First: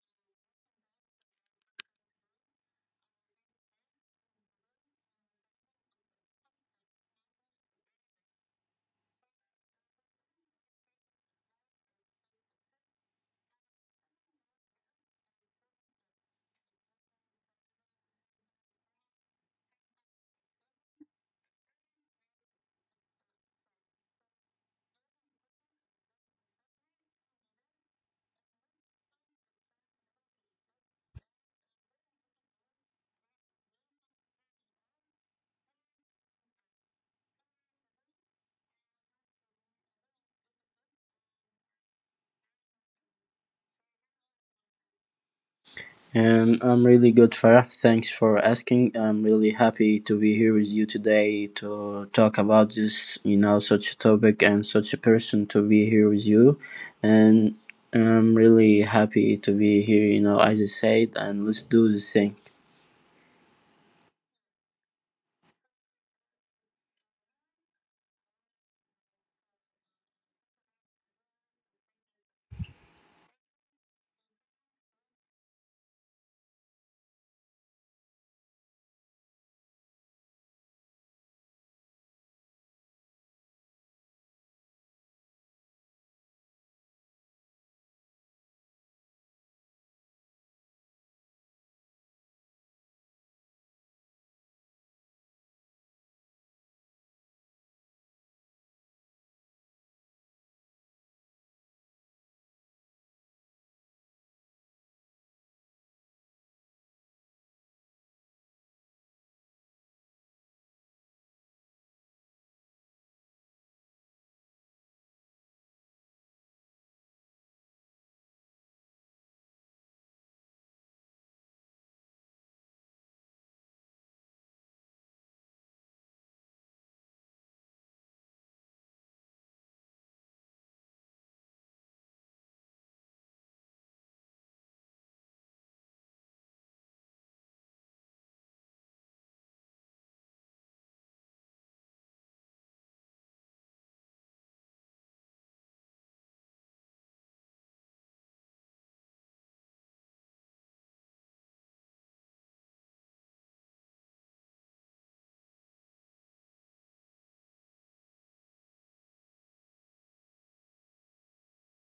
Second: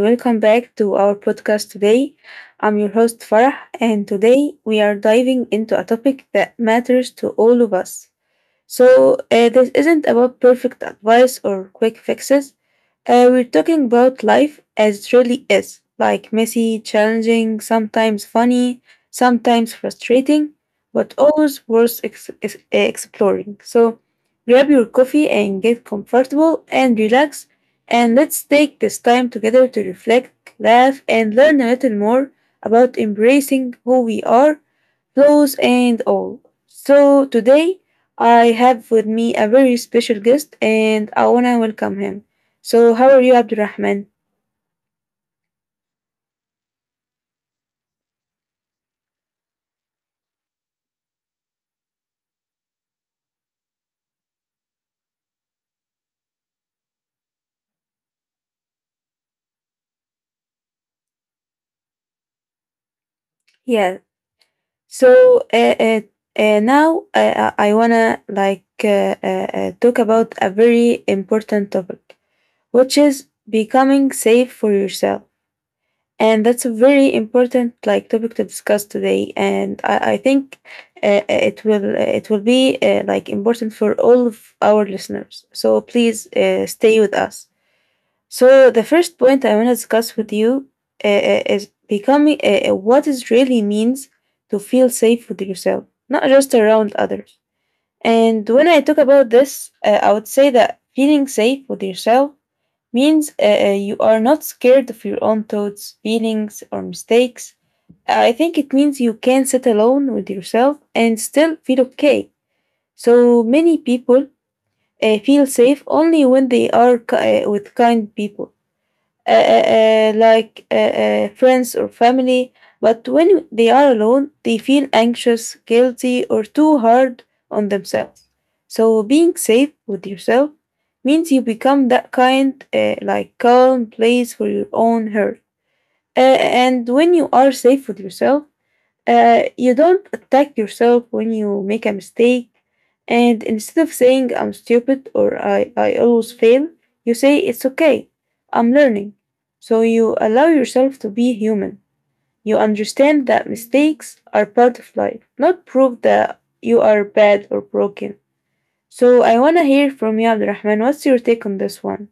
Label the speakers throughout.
Speaker 1: welcome back to our podcast today. I'm your host Farah, and today we are diving into a topic that matters to all of us. So, this isn't about perfect advice or quick fixes. We're talking about life as it really is, like messy, challenging, sometimes funny, sometimes frustrating, but always worth exploring. So grab your coffee and get comfortable and relax. And let's take this time together to reflect, laugh, and learn a little more about embracing who we are, clothes and all. So today I have with me a very special guest and I wanna welcome him. So how are you, Abdurrahman?
Speaker 2: I'm really good, Farah. Thanks for asking. I'm really happy to be here with you today to talk about this, you know, such a topic and such a person to be here with you. And I'm really happy to be here, you know, as I said, and let's do this thing.
Speaker 1: Yeah. So now, I wanna, like talk about a very important topic, which is becoming safe for yourself. And that's a very important like topic to discuss today, and I think it will, it will be like important for all of our listeners, so please stay with us. So the first point I want to discuss with you is becoming, what it really means to feel safe with yourself, not just around others. And when I talk about this, I would say that feeling safe with yourself means, you are not scared of your own thoughts, feelings, or mistakes. I think it means you can sit alone with yourself and still feel okay. So many people feel safe only when they are, with kind people, like friends or family, but when they are alone, they feel anxious, guilty, or too hard on themselves. So, being safe with yourself means you become that kind, like calm place for your own heart. And when you are safe with yourself, you don't attack yourself when you make a mistake, and instead of saying I'm stupid or I always fail, you say it's okay, I'm learning. So you allow yourself to be human. You understand that mistakes are part of life, not prove that you are bad or broken. So I want to hear from you, Abdurrahman. What's your take on this one?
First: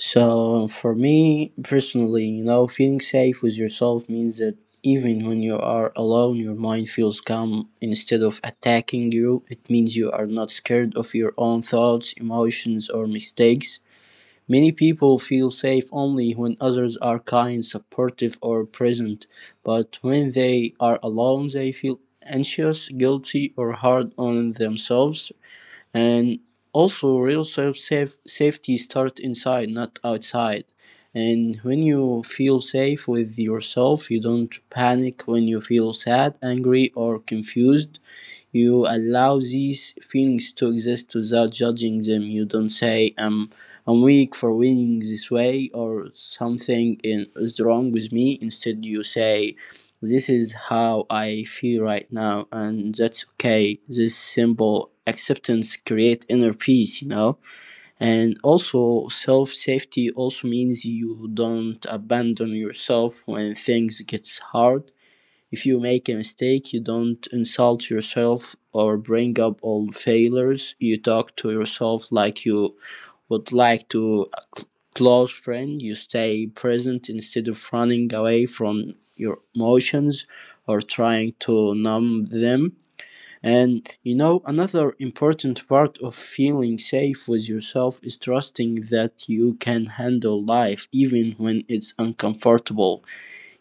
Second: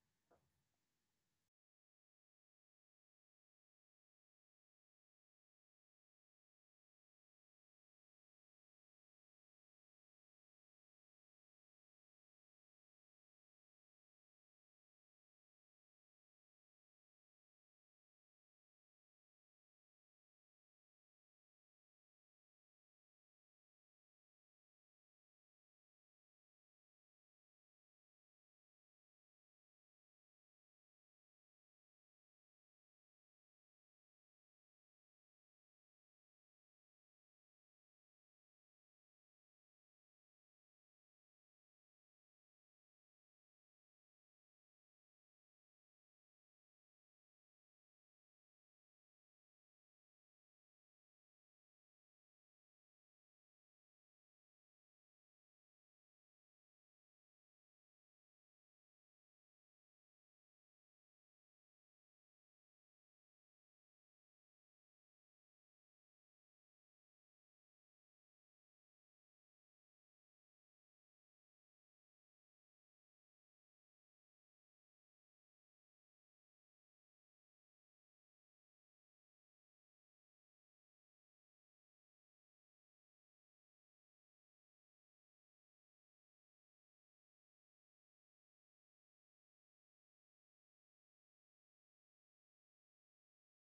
Speaker 2: So for me personally, you know, feeling safe with yourself means that even when you are alone, your mind feels calm instead of attacking you. It means you are not scared of your own thoughts, emotions, or mistakes. Many people feel safe only when others are kind, supportive, or present. But when they are alone, they feel anxious, guilty, or hard on themselves, and also real self safe safety starts inside, not outside. And when you feel safe with yourself, you don't panic when you feel sad, angry, or confused. You allow these feelings to exist without judging them. You don't say, "I'm weak for feeling this way," or "something is wrong with me." Instead you say, "This is how I feel right now, and that's okay." This simple acceptance creates inner peace, you know. And also self safety also means you don't abandon yourself when things gets hard. If you make a mistake, you don't insult yourself or bring up old failures. You talk to yourself like you would like to a close friend. You stay present instead of running away from your emotions or trying to numb them. And you know, another important part of feeling safe with yourself is trusting that you can handle life even when it's uncomfortable.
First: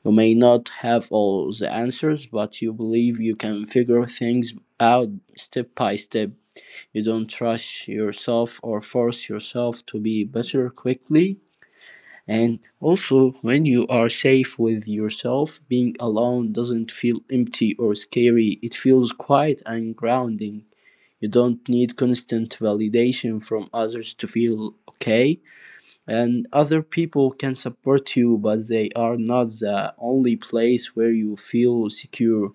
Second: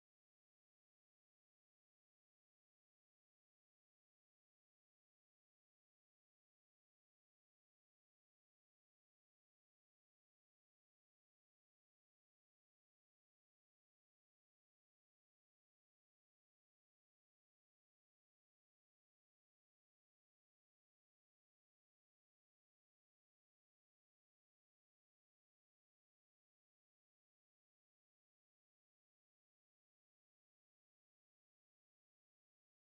Speaker 2: You may not have all the answers, but you believe you can figure things out step by step. You don't rush yourself or force yourself to be better quickly. And also, when you are safe with yourself, being alone doesn't feel empty or scary. It feels quiet and grounding. You don't need constant validation from others to feel okay, and other people can support you, but they are not the only place where you feel secure.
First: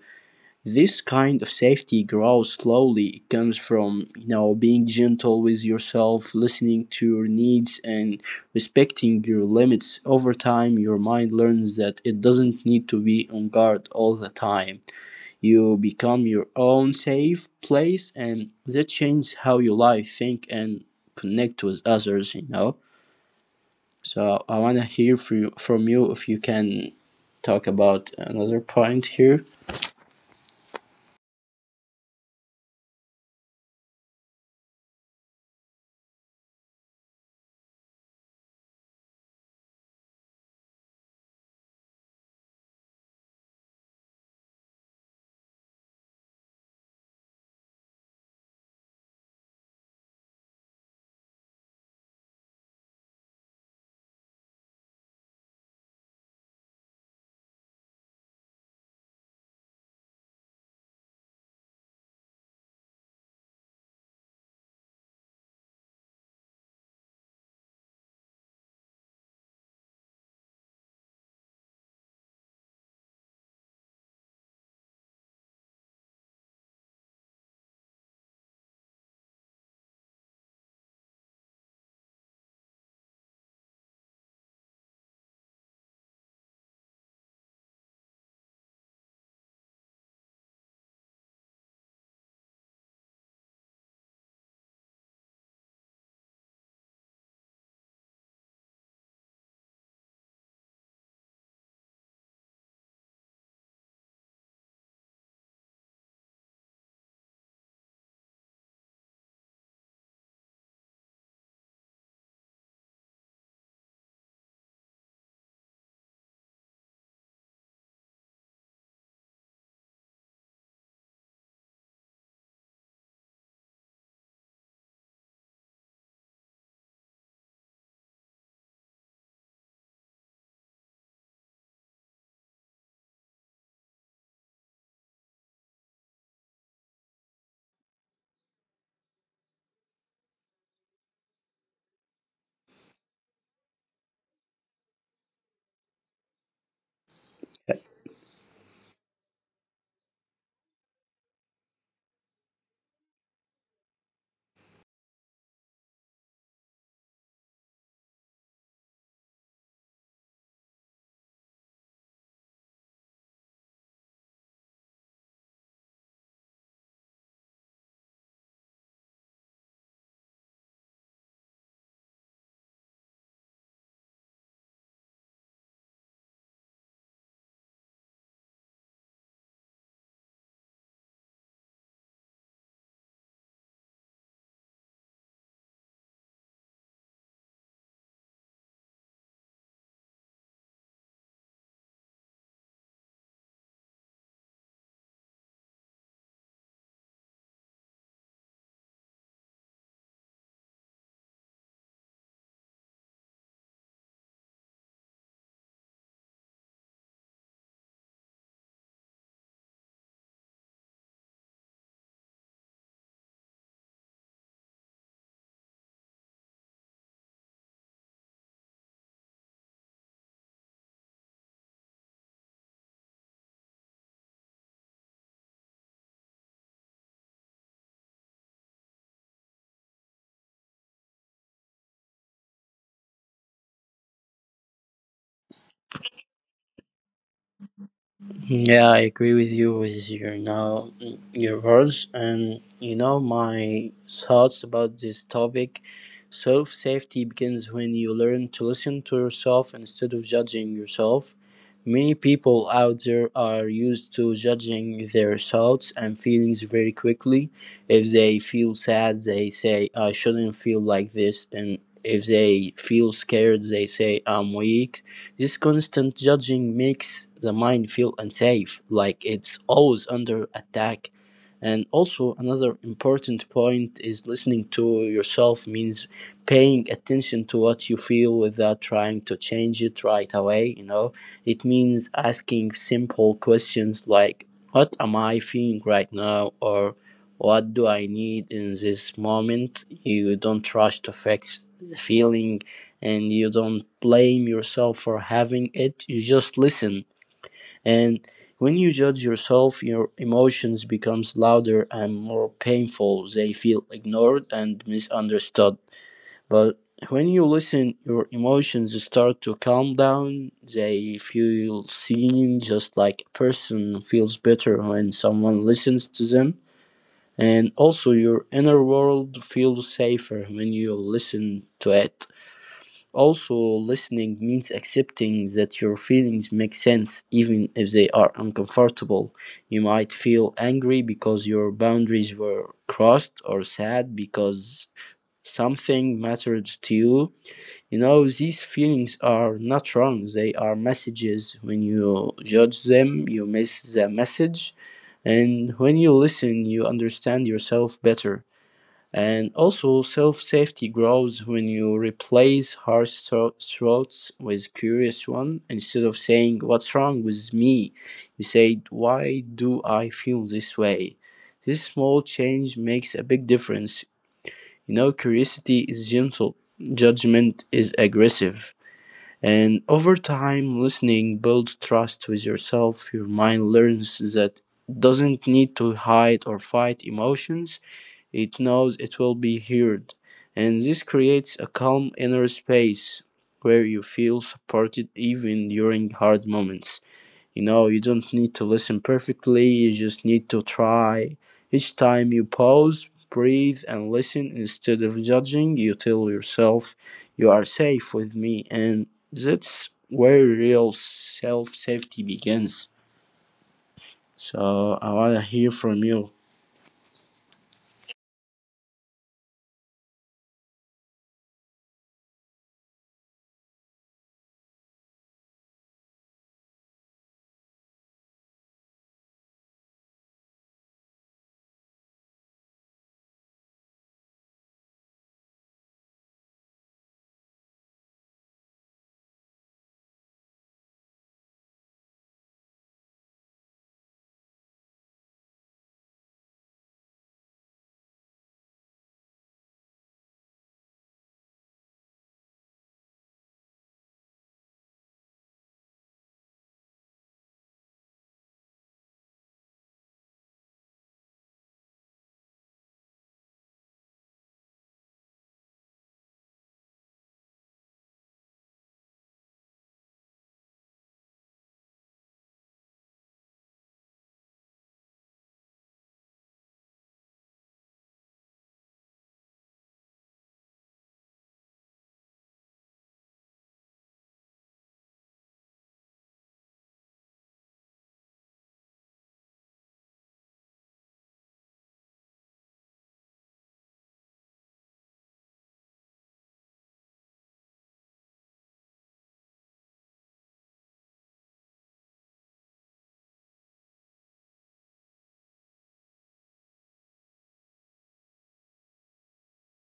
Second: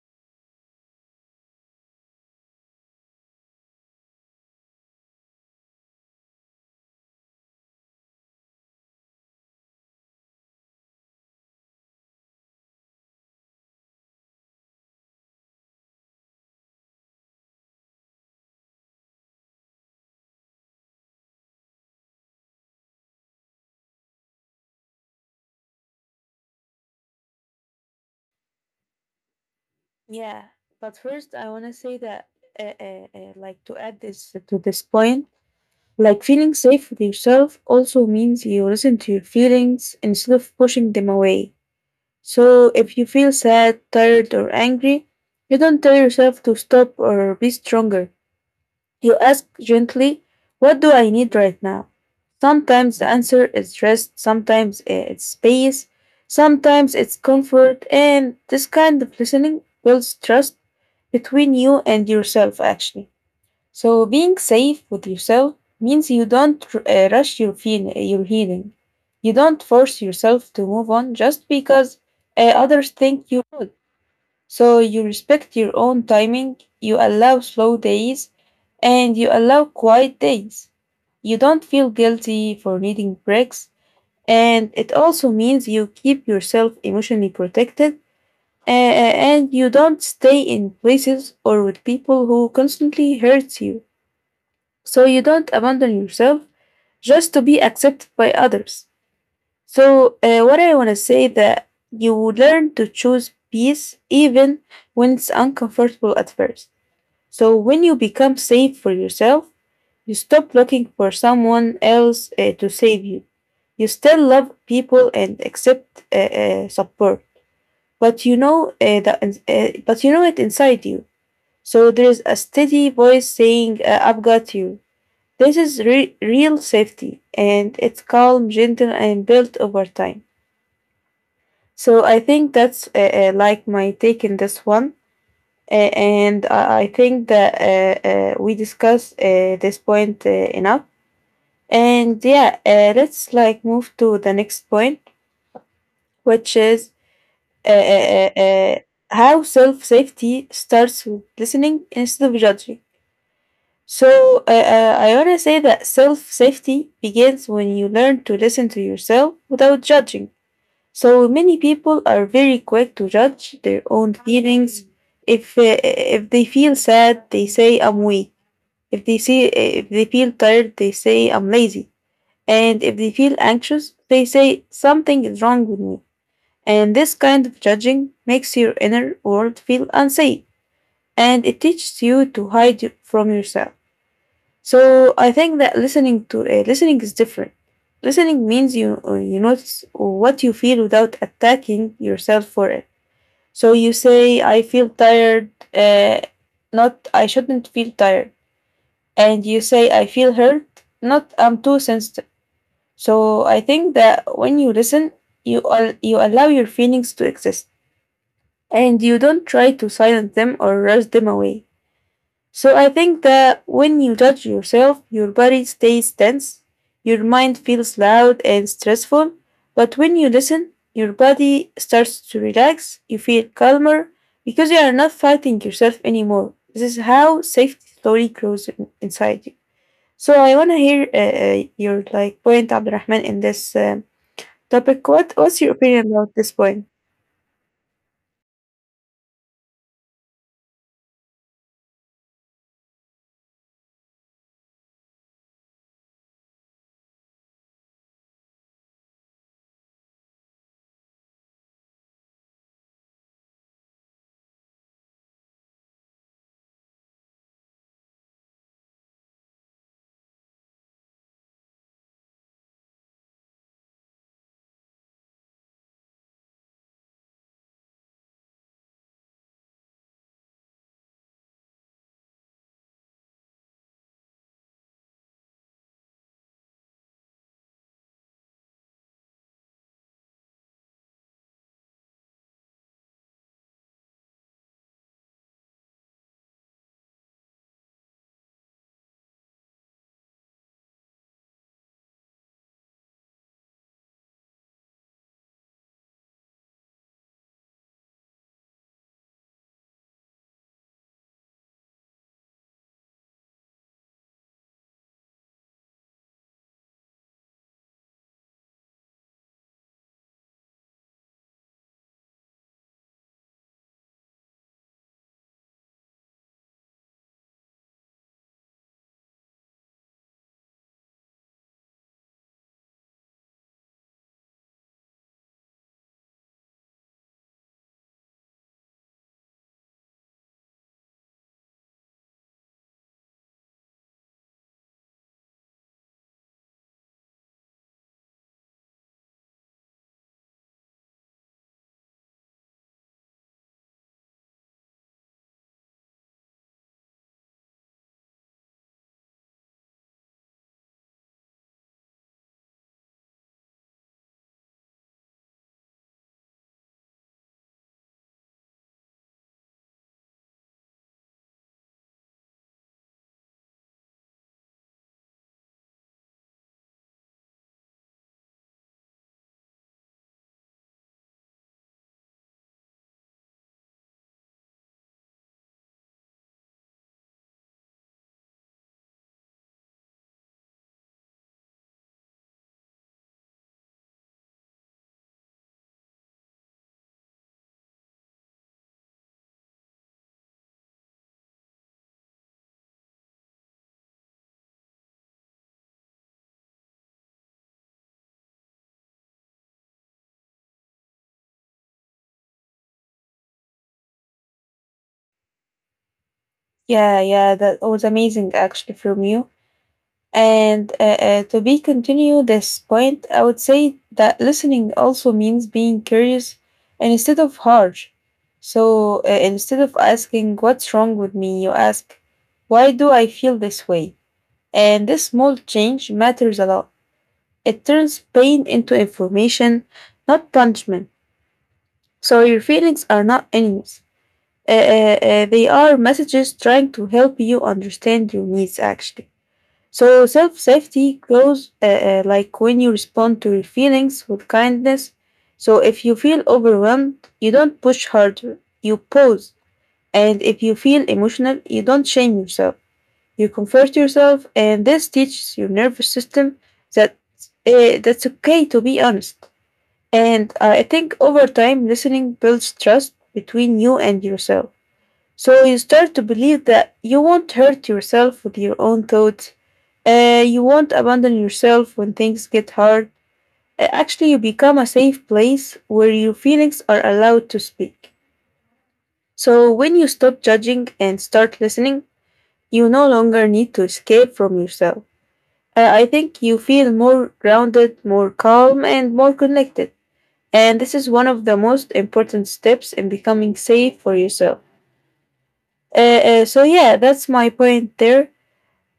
Speaker 2: This kind of safety grows slowly. It comes from, you know, being gentle with yourself, listening to your needs, and respecting your limits. Over time your mind learns that it doesn't need to be on guard all the time. You become your own safe place, and that changes how you live, think, and connect with others, you know. So I want to hear from you if you can talk about another point here.
Speaker 1: Yeah, but first I want to say that, like, to add this to this point, like feeling safe with yourself also means you listen to your feelings instead of pushing them away. So if you feel sad, tired, or angry, you don't tell yourself to stop or be stronger. You ask gently, what do I need right now? Sometimes the answer is rest, sometimes it's space, sometimes it's comfort, and this kind of listening builds trust between you and yourself, actually. So being safe with yourself means you don't rush your your healing. You don't force yourself to move on just because others think you should. So you respect your own timing. You allow slow days, and you allow quiet days. You don't feel guilty for needing breaks, and it also means you keep yourself emotionally protected. And you don't stay in places or with people who constantly hurts you, so you don't abandon yourself just to be accepted by others. So what I want to say that you learn to choose peace even when it's uncomfortable at first. So when you become safe for yourself, you stop looking for someone else to save you. You still love people and accept support, but you know that, but you know it inside you. So there is a steady voice saying, "I've got you." This is real safety, and it's calm, gentle, and built over time. So I think that's, like my take in this one. And I think that, we discussed this point enough. And yeah, let's like move to the next point, which is uh, uh, uh, uh, how self safety starts with listening instead of judging. So I want to say that self safety begins when you learn to listen to yourself without judging. So many people are very quick to judge their own feelings. If they feel sad, they say I'm weak. If they feel tired, they say I'm lazy. And if they feel anxious, they say something is wrong with me. And this kind of judging makes your inner world feel unsafe, and it teaches you to hide from yourself. So I think that listening is different. Listening means you notice what you feel without attacking yourself for it. So you say, "I feel tired," not "I shouldn't feel tired," and you say, "I feel hurt," not "I'm too sensitive." So I think that when you listen, you allow your feelings to exist, and you don't try to silence them or rush them away. So I think that when you judge yourself, your body stays tense, your mind feels loud and stressful. But when you listen, your body starts to relax, you feel calmer because you are not fighting yourself anymore. This is how safety slowly grows inside you. So I want to hear, your like point, Abdurrahman, in this topic. What's your opinion about this point?
Speaker 2: Yeah, I agree with you with your now your words, and you know my thoughts about this topic. Self safety begins when you learn to listen to yourself instead of judging yourself. Many people out there are used to judging their thoughts and feelings very quickly. If they feel sad, they say, "I shouldn't feel like this." And if they feel scared, they say, "I'm weak." This constant judging makes the mind feel unsafe, like it's always under attack. And also, another important point is listening to yourself means paying attention to what you feel without trying to change it right away, you know. It means asking simple questions like, "What am I feeling right now?" or "What do I need in this moment?" You don't rush to fix the feeling, and you don't blame yourself for having it. You just listen. And when you judge yourself, your emotions becomes louder and more painful. They feel ignored and misunderstood. But when you listen, your emotions start to calm down. They feel seen, just like a person feels better when someone listens to them. And also, your inner world feels safer when you listen to it. Also, listening means accepting that your feelings make sense, even if they are uncomfortable. You might feel angry because your boundaries were crossed, or sad because something mattered to you. You know, these feelings are not wrong. They are messages. When you judge them, you miss the message. And when you listen, you understand yourself better. And also, self safety grows when you replace thoughts with curious one. Instead of saying, "What's wrong with me?" you say, "Why do I feel this way?" This small change makes a big difference. You know, curiosity is gentle, judgment is aggressive. And over time, listening builds trust with yourself. Your mind learns that it doesn't need to hide or fight emotions, it knows it will be heard. And this creates a calm inner space where you feel supported even during hard moments. You know, you don't need to listen perfectly, you just need to try. Each time you pause, breathe, and listen instead of judging, you tell yourself, "You are safe with me." And that's where real self safety begins. So I want to hear from you.
Speaker 1: Yeah, yeah, that was amazing actually from you. And to be continue this point, I would say that listening also means being curious and instead of harsh. So instead of asking what's wrong with me, you ask why do I feel this way? And this small change matters a lot. It turns pain into information, not punishment. So your feelings are not enemies. Uh, uh, they are messages trying to help you understand your needs actually. So self safety grows, like when you respond to your feelings with kindness. So if you feel overwhelmed, you don't push harder, you pause. And if you feel emotional, you don't shame yourself. You comfort yourself, and this teaches your nervous system that, that's okay to be honest. And I think over time, listening builds trust between you and yourself. So you start to believe that you won't hurt yourself with your own thoughts. You won't abandon yourself when things get hard. Actually, you become a safe place where your feelings are allowed to speak. So when you stop judging and start listening, you no longer need to escape from yourself. I think you feel more grounded, more calm, and more connected. And this is one of the most important steps in becoming safe for yourself. Uh, so yeah, that's my point there.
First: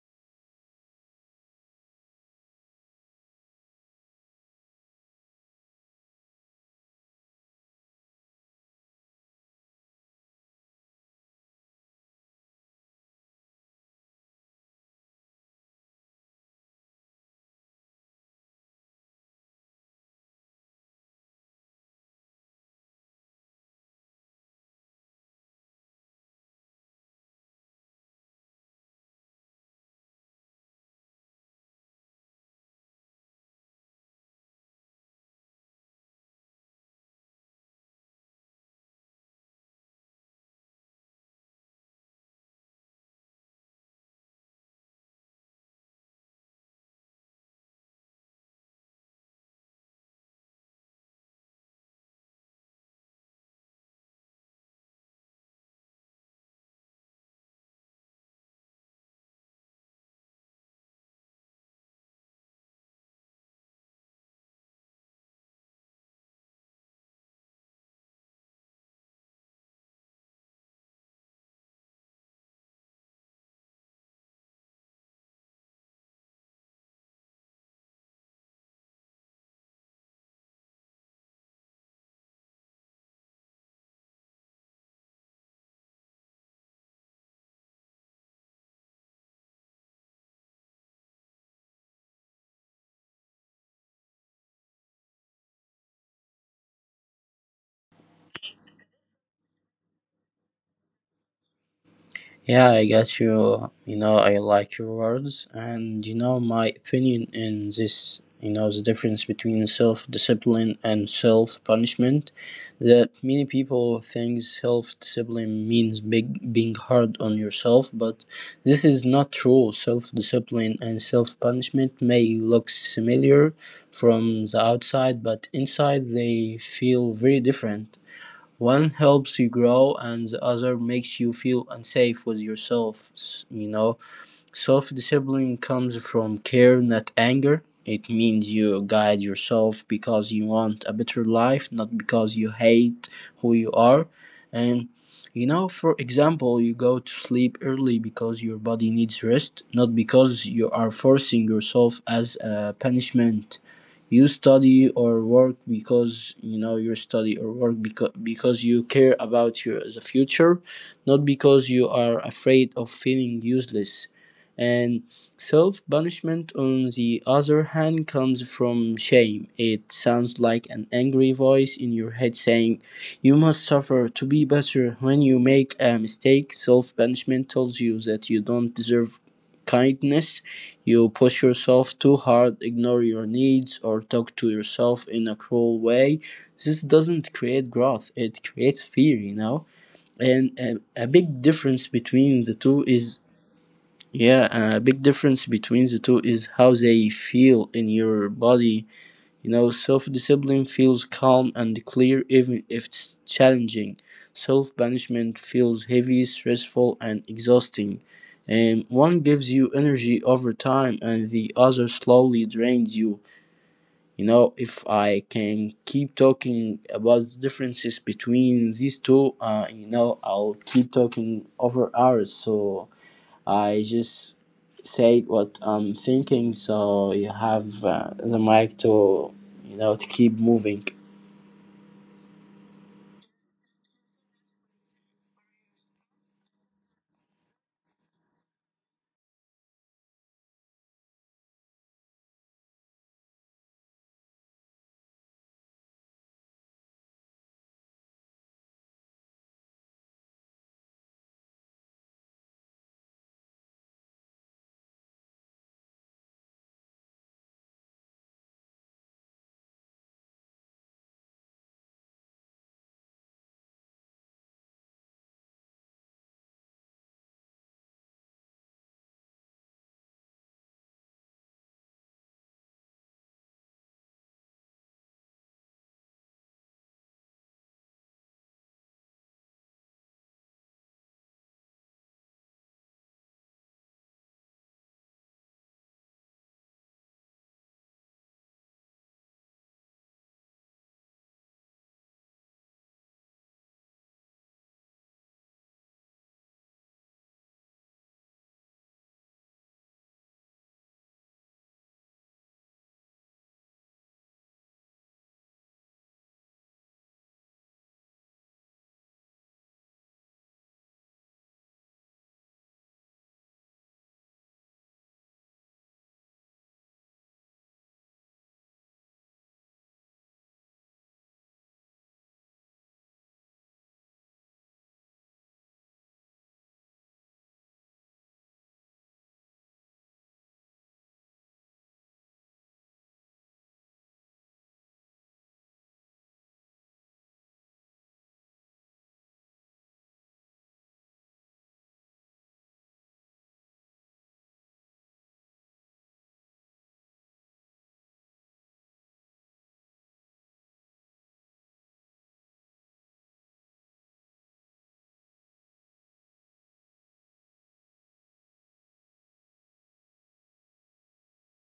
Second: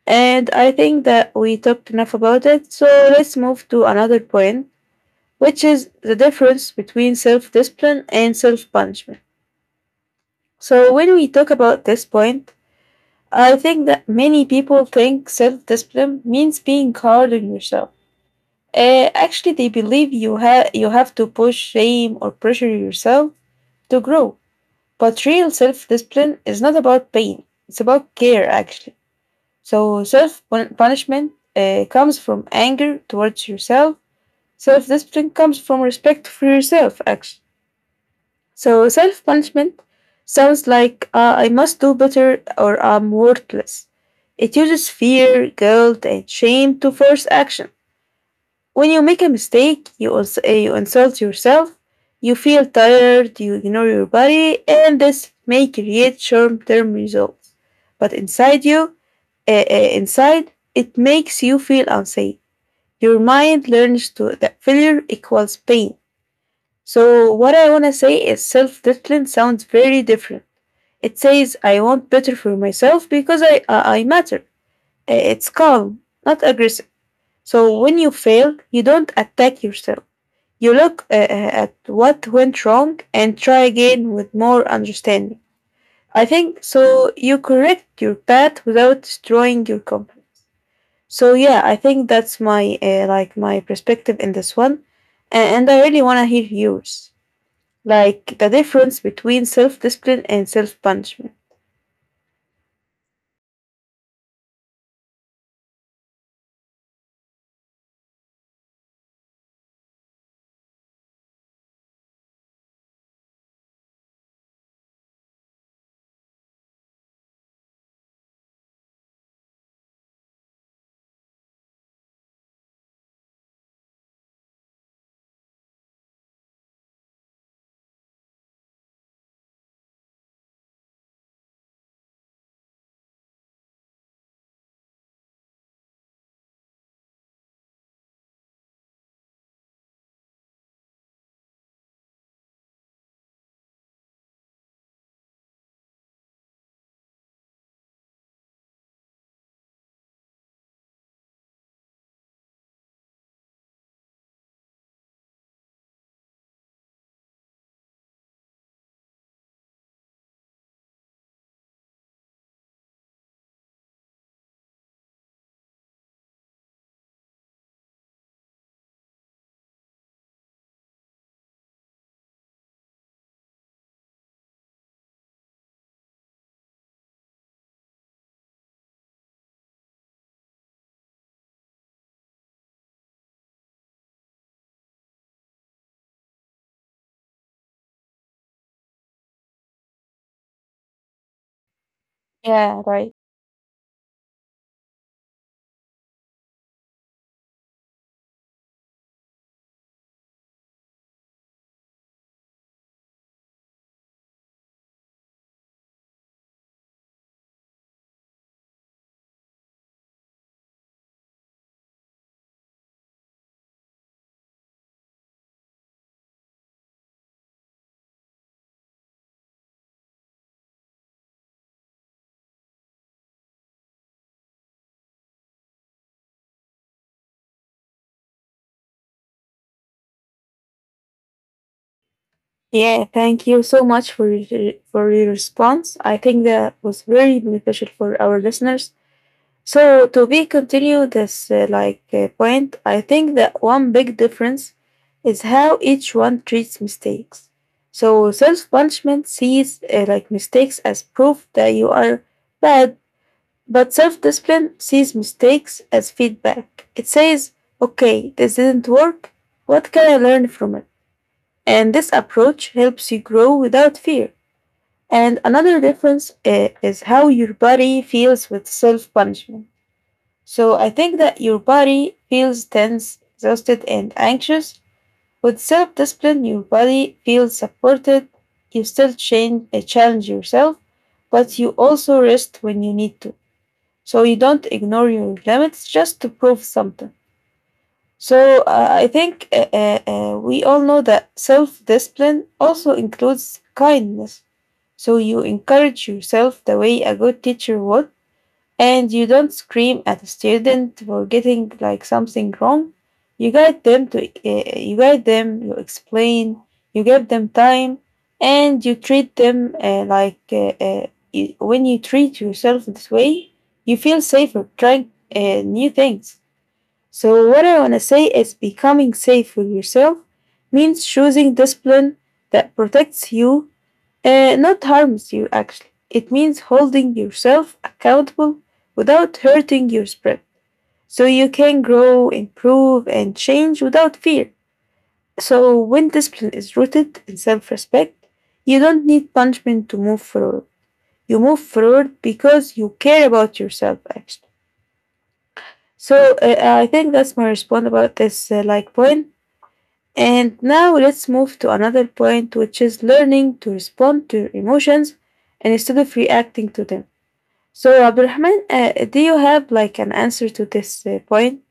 Speaker 1: And I think that we talked enough about it. So let's move to another point, which is the difference between self discipline and self punishment. So when we talk about this point, I think that many people think self discipline means being hard on yourself. Actually, they believe you have to push shame or pressure yourself to grow. But real self discipline is not about pain; it's about care. Actually, so self punishment comes from anger towards yourself. Self discipline comes from respect for yourself, actually. So self punishment sounds like, I must do better or I'm worthless. It uses fear, guilt, and shame to force action. When you make a mistake, you, also, you insult yourself, you feel tired, you ignore your body, and this may create short term results. But inside you, inside, it makes you feel unsafe. Your mind learns to that failure equals pain. So what I wanna say is self-discipline sounds very different. It says I want better for myself because I matter. It's calm, not aggressive. So when you fail, you don't attack yourself. You look at what went wrong and try again with more understanding. I think so. You correct your path without destroying your company. So yeah, I think that's my, like my perspective in this one, and I really want to hear yours, like the difference between self discipline and self punishment.
Speaker 2: Yeah, I got you. You know, I like your words, and you know my opinion in this. You know the difference between self-discipline and self-punishment. That many people think self-discipline means being hard on yourself, but this is not true. Self-discipline and self-punishment may look similar from the outside, but inside they feel very different. One helps you grow and the other makes you feel unsafe with yourself, you know. Self-discipline comes from care, not anger. It means you guide yourself because you want a better life, not because you hate who you are. And you know, for example, you go to sleep early because your body needs rest, not because you are forcing yourself as a punishment. You study or work because you care about your the future, not because you are afraid of feeling useless. And self punishment on the other hand comes from shame. It sounds like an angry voice in your head saying, "You must suffer to be better." When you make a mistake, self punishment tells you that you don't deserve kindness. You push yourself too hard, ignore your needs, or talk to yourself in a cruel way. This doesn't create growth, it creates fear, you know? And a big difference between
Speaker 1: Yeah,
Speaker 2: the
Speaker 1: right.
Speaker 2: two is yeah, A big difference between the two is how they feel in your body, you know. Self-discipline feels calm and clear even if it's challenging. Self-banishment feels heavy, stressful, and exhausting. And one gives you energy over time and the other slowly drains you. You know, if I can keep talking about the differences between these two, you know, I'll keep talking over hours. So I just say what I'm thinking, so you have the mic to, you know, to keep moving.
Speaker 1: Yeah, thank you so much for for your response. I think that was very beneficial for our listeners, so to be continue this, like point, I think that one big difference is how each one treats mistakes. So self punishment sees, like mistakes as proof that you are bad, but self discipline sees mistakes as feedback. It says, "Okay, this didn't work. What can I learn from it?" And this approach helps you grow without fear. And another difference is how your body feels with self punishment. So I think that your body feels tense, exhausted, and anxious. With self discipline, your body feels supported. You still change, challenge yourself, but you also rest when you need to. So you don't ignore your limits just to prove something. So I think we all know that self discipline also includes kindness. So you encourage yourself the way a good teacher would. And you don't scream at a student for getting like something wrong. You guide them, you explain, you give them time, and you treat them like when you treat yourself this way, you feel safer trying new things. So what I want to say is becoming safe with yourself means choosing discipline that protects you, not harms you, actually. It means holding yourself accountable without hurting your spread. So you can grow, improve, and change without fear. So when discipline is rooted in self respect, you don't need punishment to move forward. You move forward because you care about yourself, actually. So I think that's my response about this like point. And now let's move to another point, which is learning to respond to your emotions and instead of reacting to them. So, Abdulrahman, do you have like an answer to this point?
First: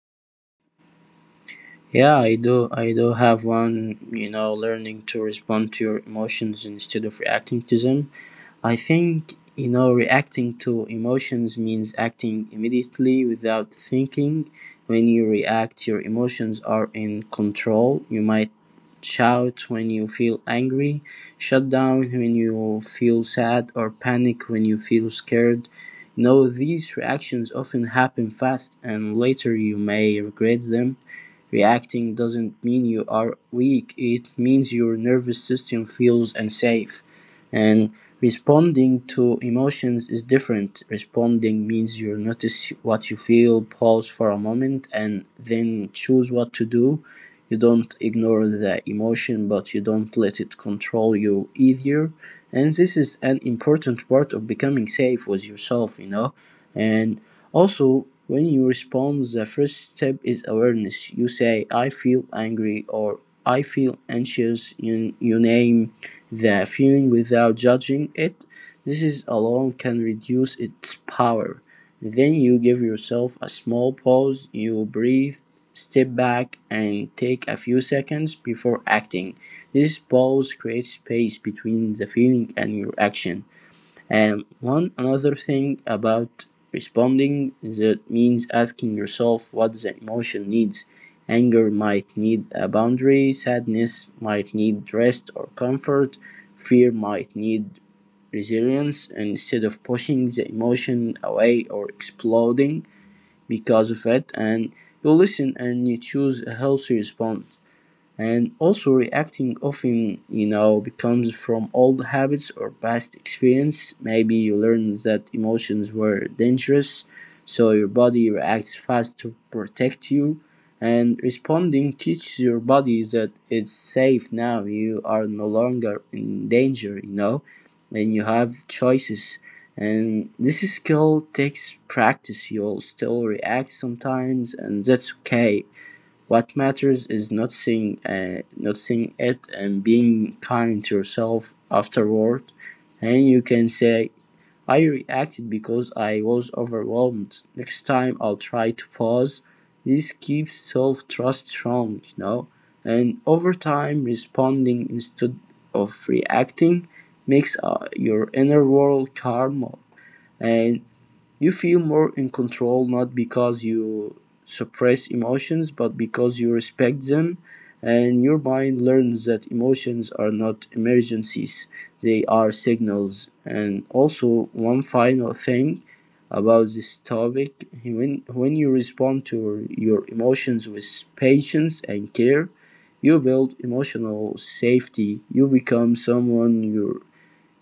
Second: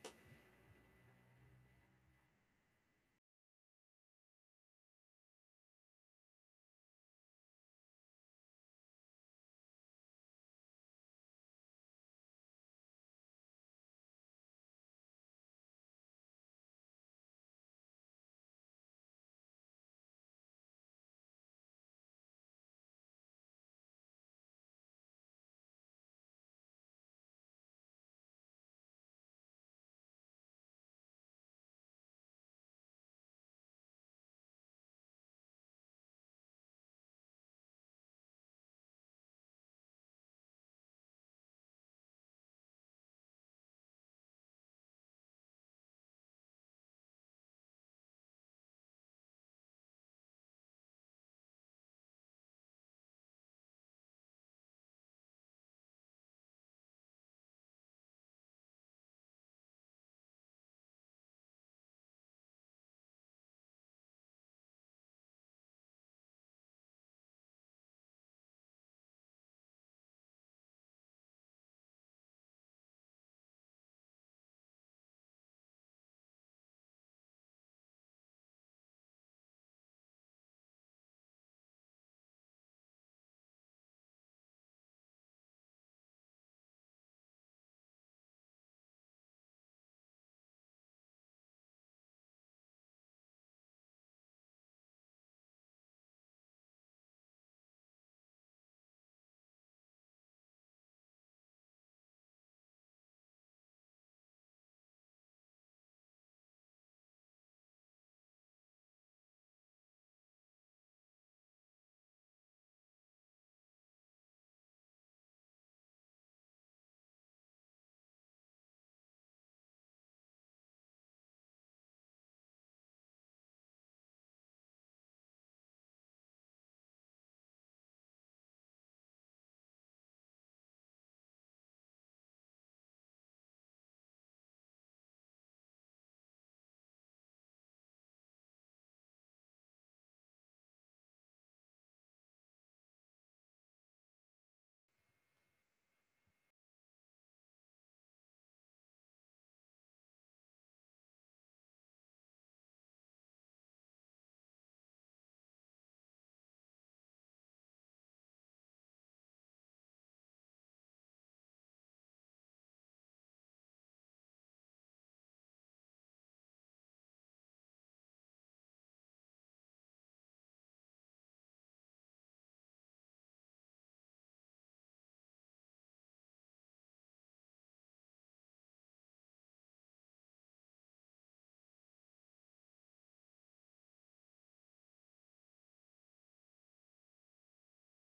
Speaker 2: Yeah, I do. I do have one, you know, learning to respond to your emotions instead of reacting to them. I think, you know, reacting to emotions means acting immediately without thinking. When you react, your emotions are in control. You might shout when you feel angry, shut down when you feel sad, or panic when you feel scared. You know, these reactions often happen fast, and later you may regret them. Reacting doesn't mean you are weak, it means your nervous system feels unsafe. And responding to emotions is different. Responding means you notice what you feel, pause for a moment, and then choose what to do. You don't ignore the emotion, but you don't let it control you either. And this is an important part of becoming safe with yourself, you know. And also, when you respond the first step is awareness. You say, "I feel angry" or "I feel anxious." You name the feeling without judging it. This is alone can reduce its power. Then you give yourself a small pause, you breathe, step back, and take a few seconds before acting. This pause creates space between the feeling and your action. And one another thing about responding that means asking yourself what the emotion needs. Anger might need a boundary, sadness might need rest or comfort, fear might need resilience instead of pushing the emotion away or exploding because of it. And you listen and you choose a healthy response. And also reacting often, you know, becomes from old habits or past experience. Maybe you learn that emotions were dangerous, so your body reacts fast to protect you. And responding teaches your body that it's safe now, you are no longer in danger, you know, and you have choices. And this skill takes practice. You'll still react sometimes and that's okay. What matters is not seeing, not seeing it and being kind to yourself afterward, and you can say, "I reacted because I was overwhelmed. Next time I'll try to pause." This keeps self trust strong, you know. And over time, responding instead of reacting makes your inner world calmer. And you feel more in control, not because you suppress emotions but because you respect them, and your mind learns that emotions are not emergencies, they are signals. And also, one final thing about this topic: when you respond to your emotions with patience and care, you build emotional safety. You become someone your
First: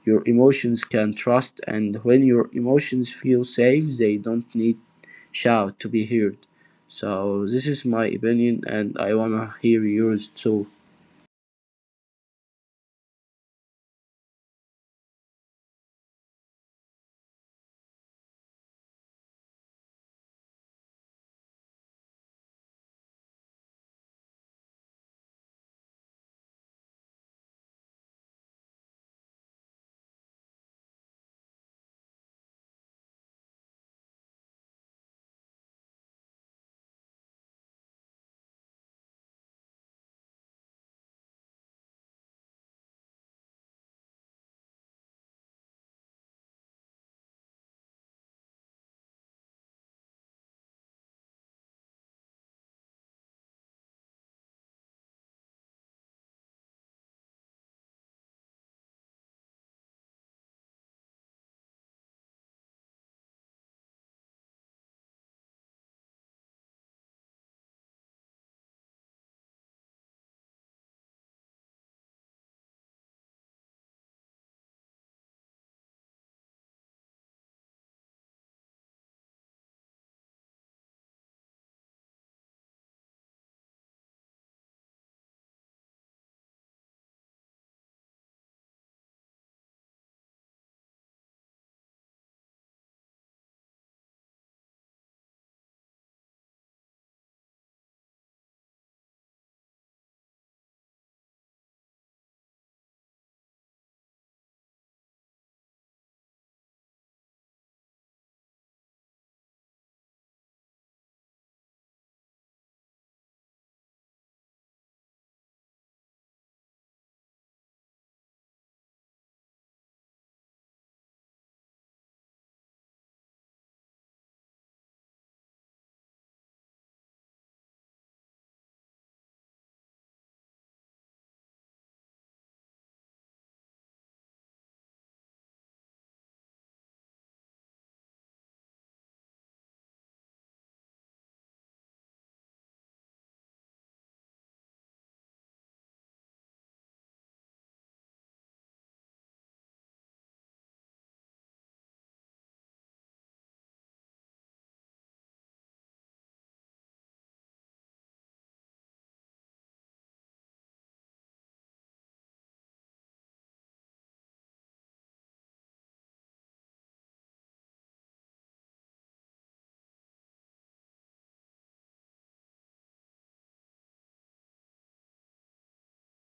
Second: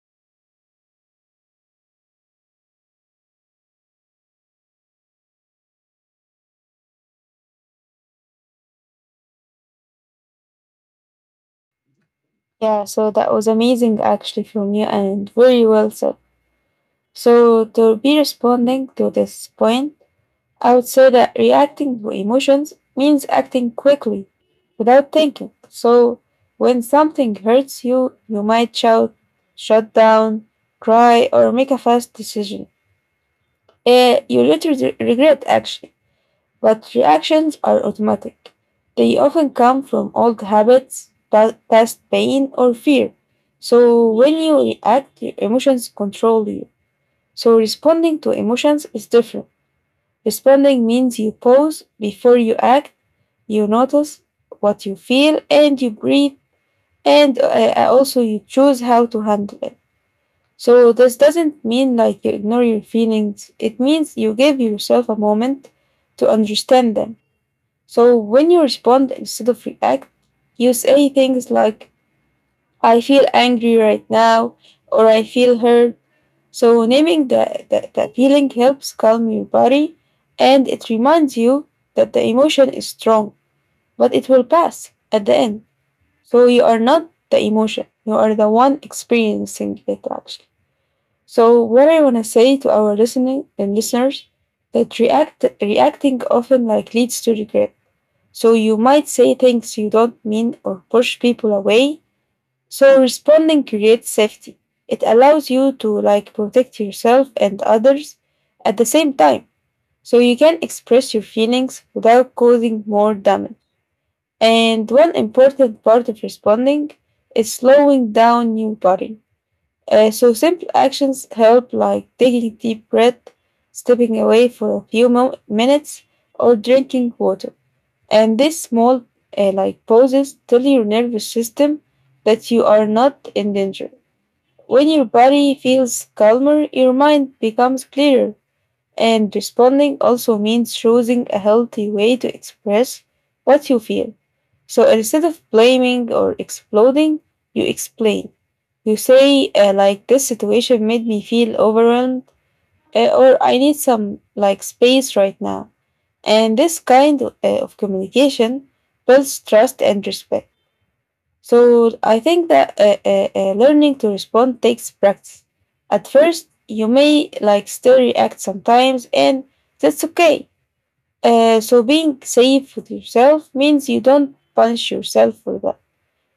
Speaker 2: emotions can trust, and when your emotions feel safe, they don't need shout to be heard. So this is my opinion, and I want to hear yours too.
Speaker 1: Yeah, so that was amazing actually from you and very well said. So, to be responding to this point, I would say that reacting to emotions means acting quickly without thinking. So, when something hurts you, you might shout, shut down, cry, or make a fast decision. You later regret actually. But reactions are automatic. They often come from old habits, past pain, or fear. So when you react, your emotions control you. So responding to emotions is different. Responding means you pause before you act, you notice what you feel, and you breathe, and also you choose how to handle it. So this doesn't mean like you ignore your feelings. It means you give yourself a moment to understand them. So when you respond instead of react, you say things like, I feel angry right now, or I feel hurt. So naming the feeling helps calm your body and it reminds you that the emotion is strong, but it will pass at the end. So you are not the emotion, you are the one experiencing it actually. So what I wanna say to our listening and listeners that reacting often like leads to regret, so you might say things you don't mean or push people away. So responding creates safety. It allows you to like protect yourself and others at the same time. So you can express your feelings without causing more damage. And one important part of responding is slowing down your body. So simple actions help like taking a deep breath, stepping away for a few minutes, or drinking water. And these small, like pauses, tell your nervous system that you are not in danger. When your body feels calmer, your mind becomes clearer. And responding also means choosing a healthy way to express what you feel. So instead of blaming or exploding, you explain. You say, like, this situation made me feel overwhelmed, or I need some, like, space right now. And this kind of communication builds trust and respect. So I think that learning to respond takes practice. At first, you may like still react sometimes, and that's okay. So being safe with yourself means you don't punish yourself for that.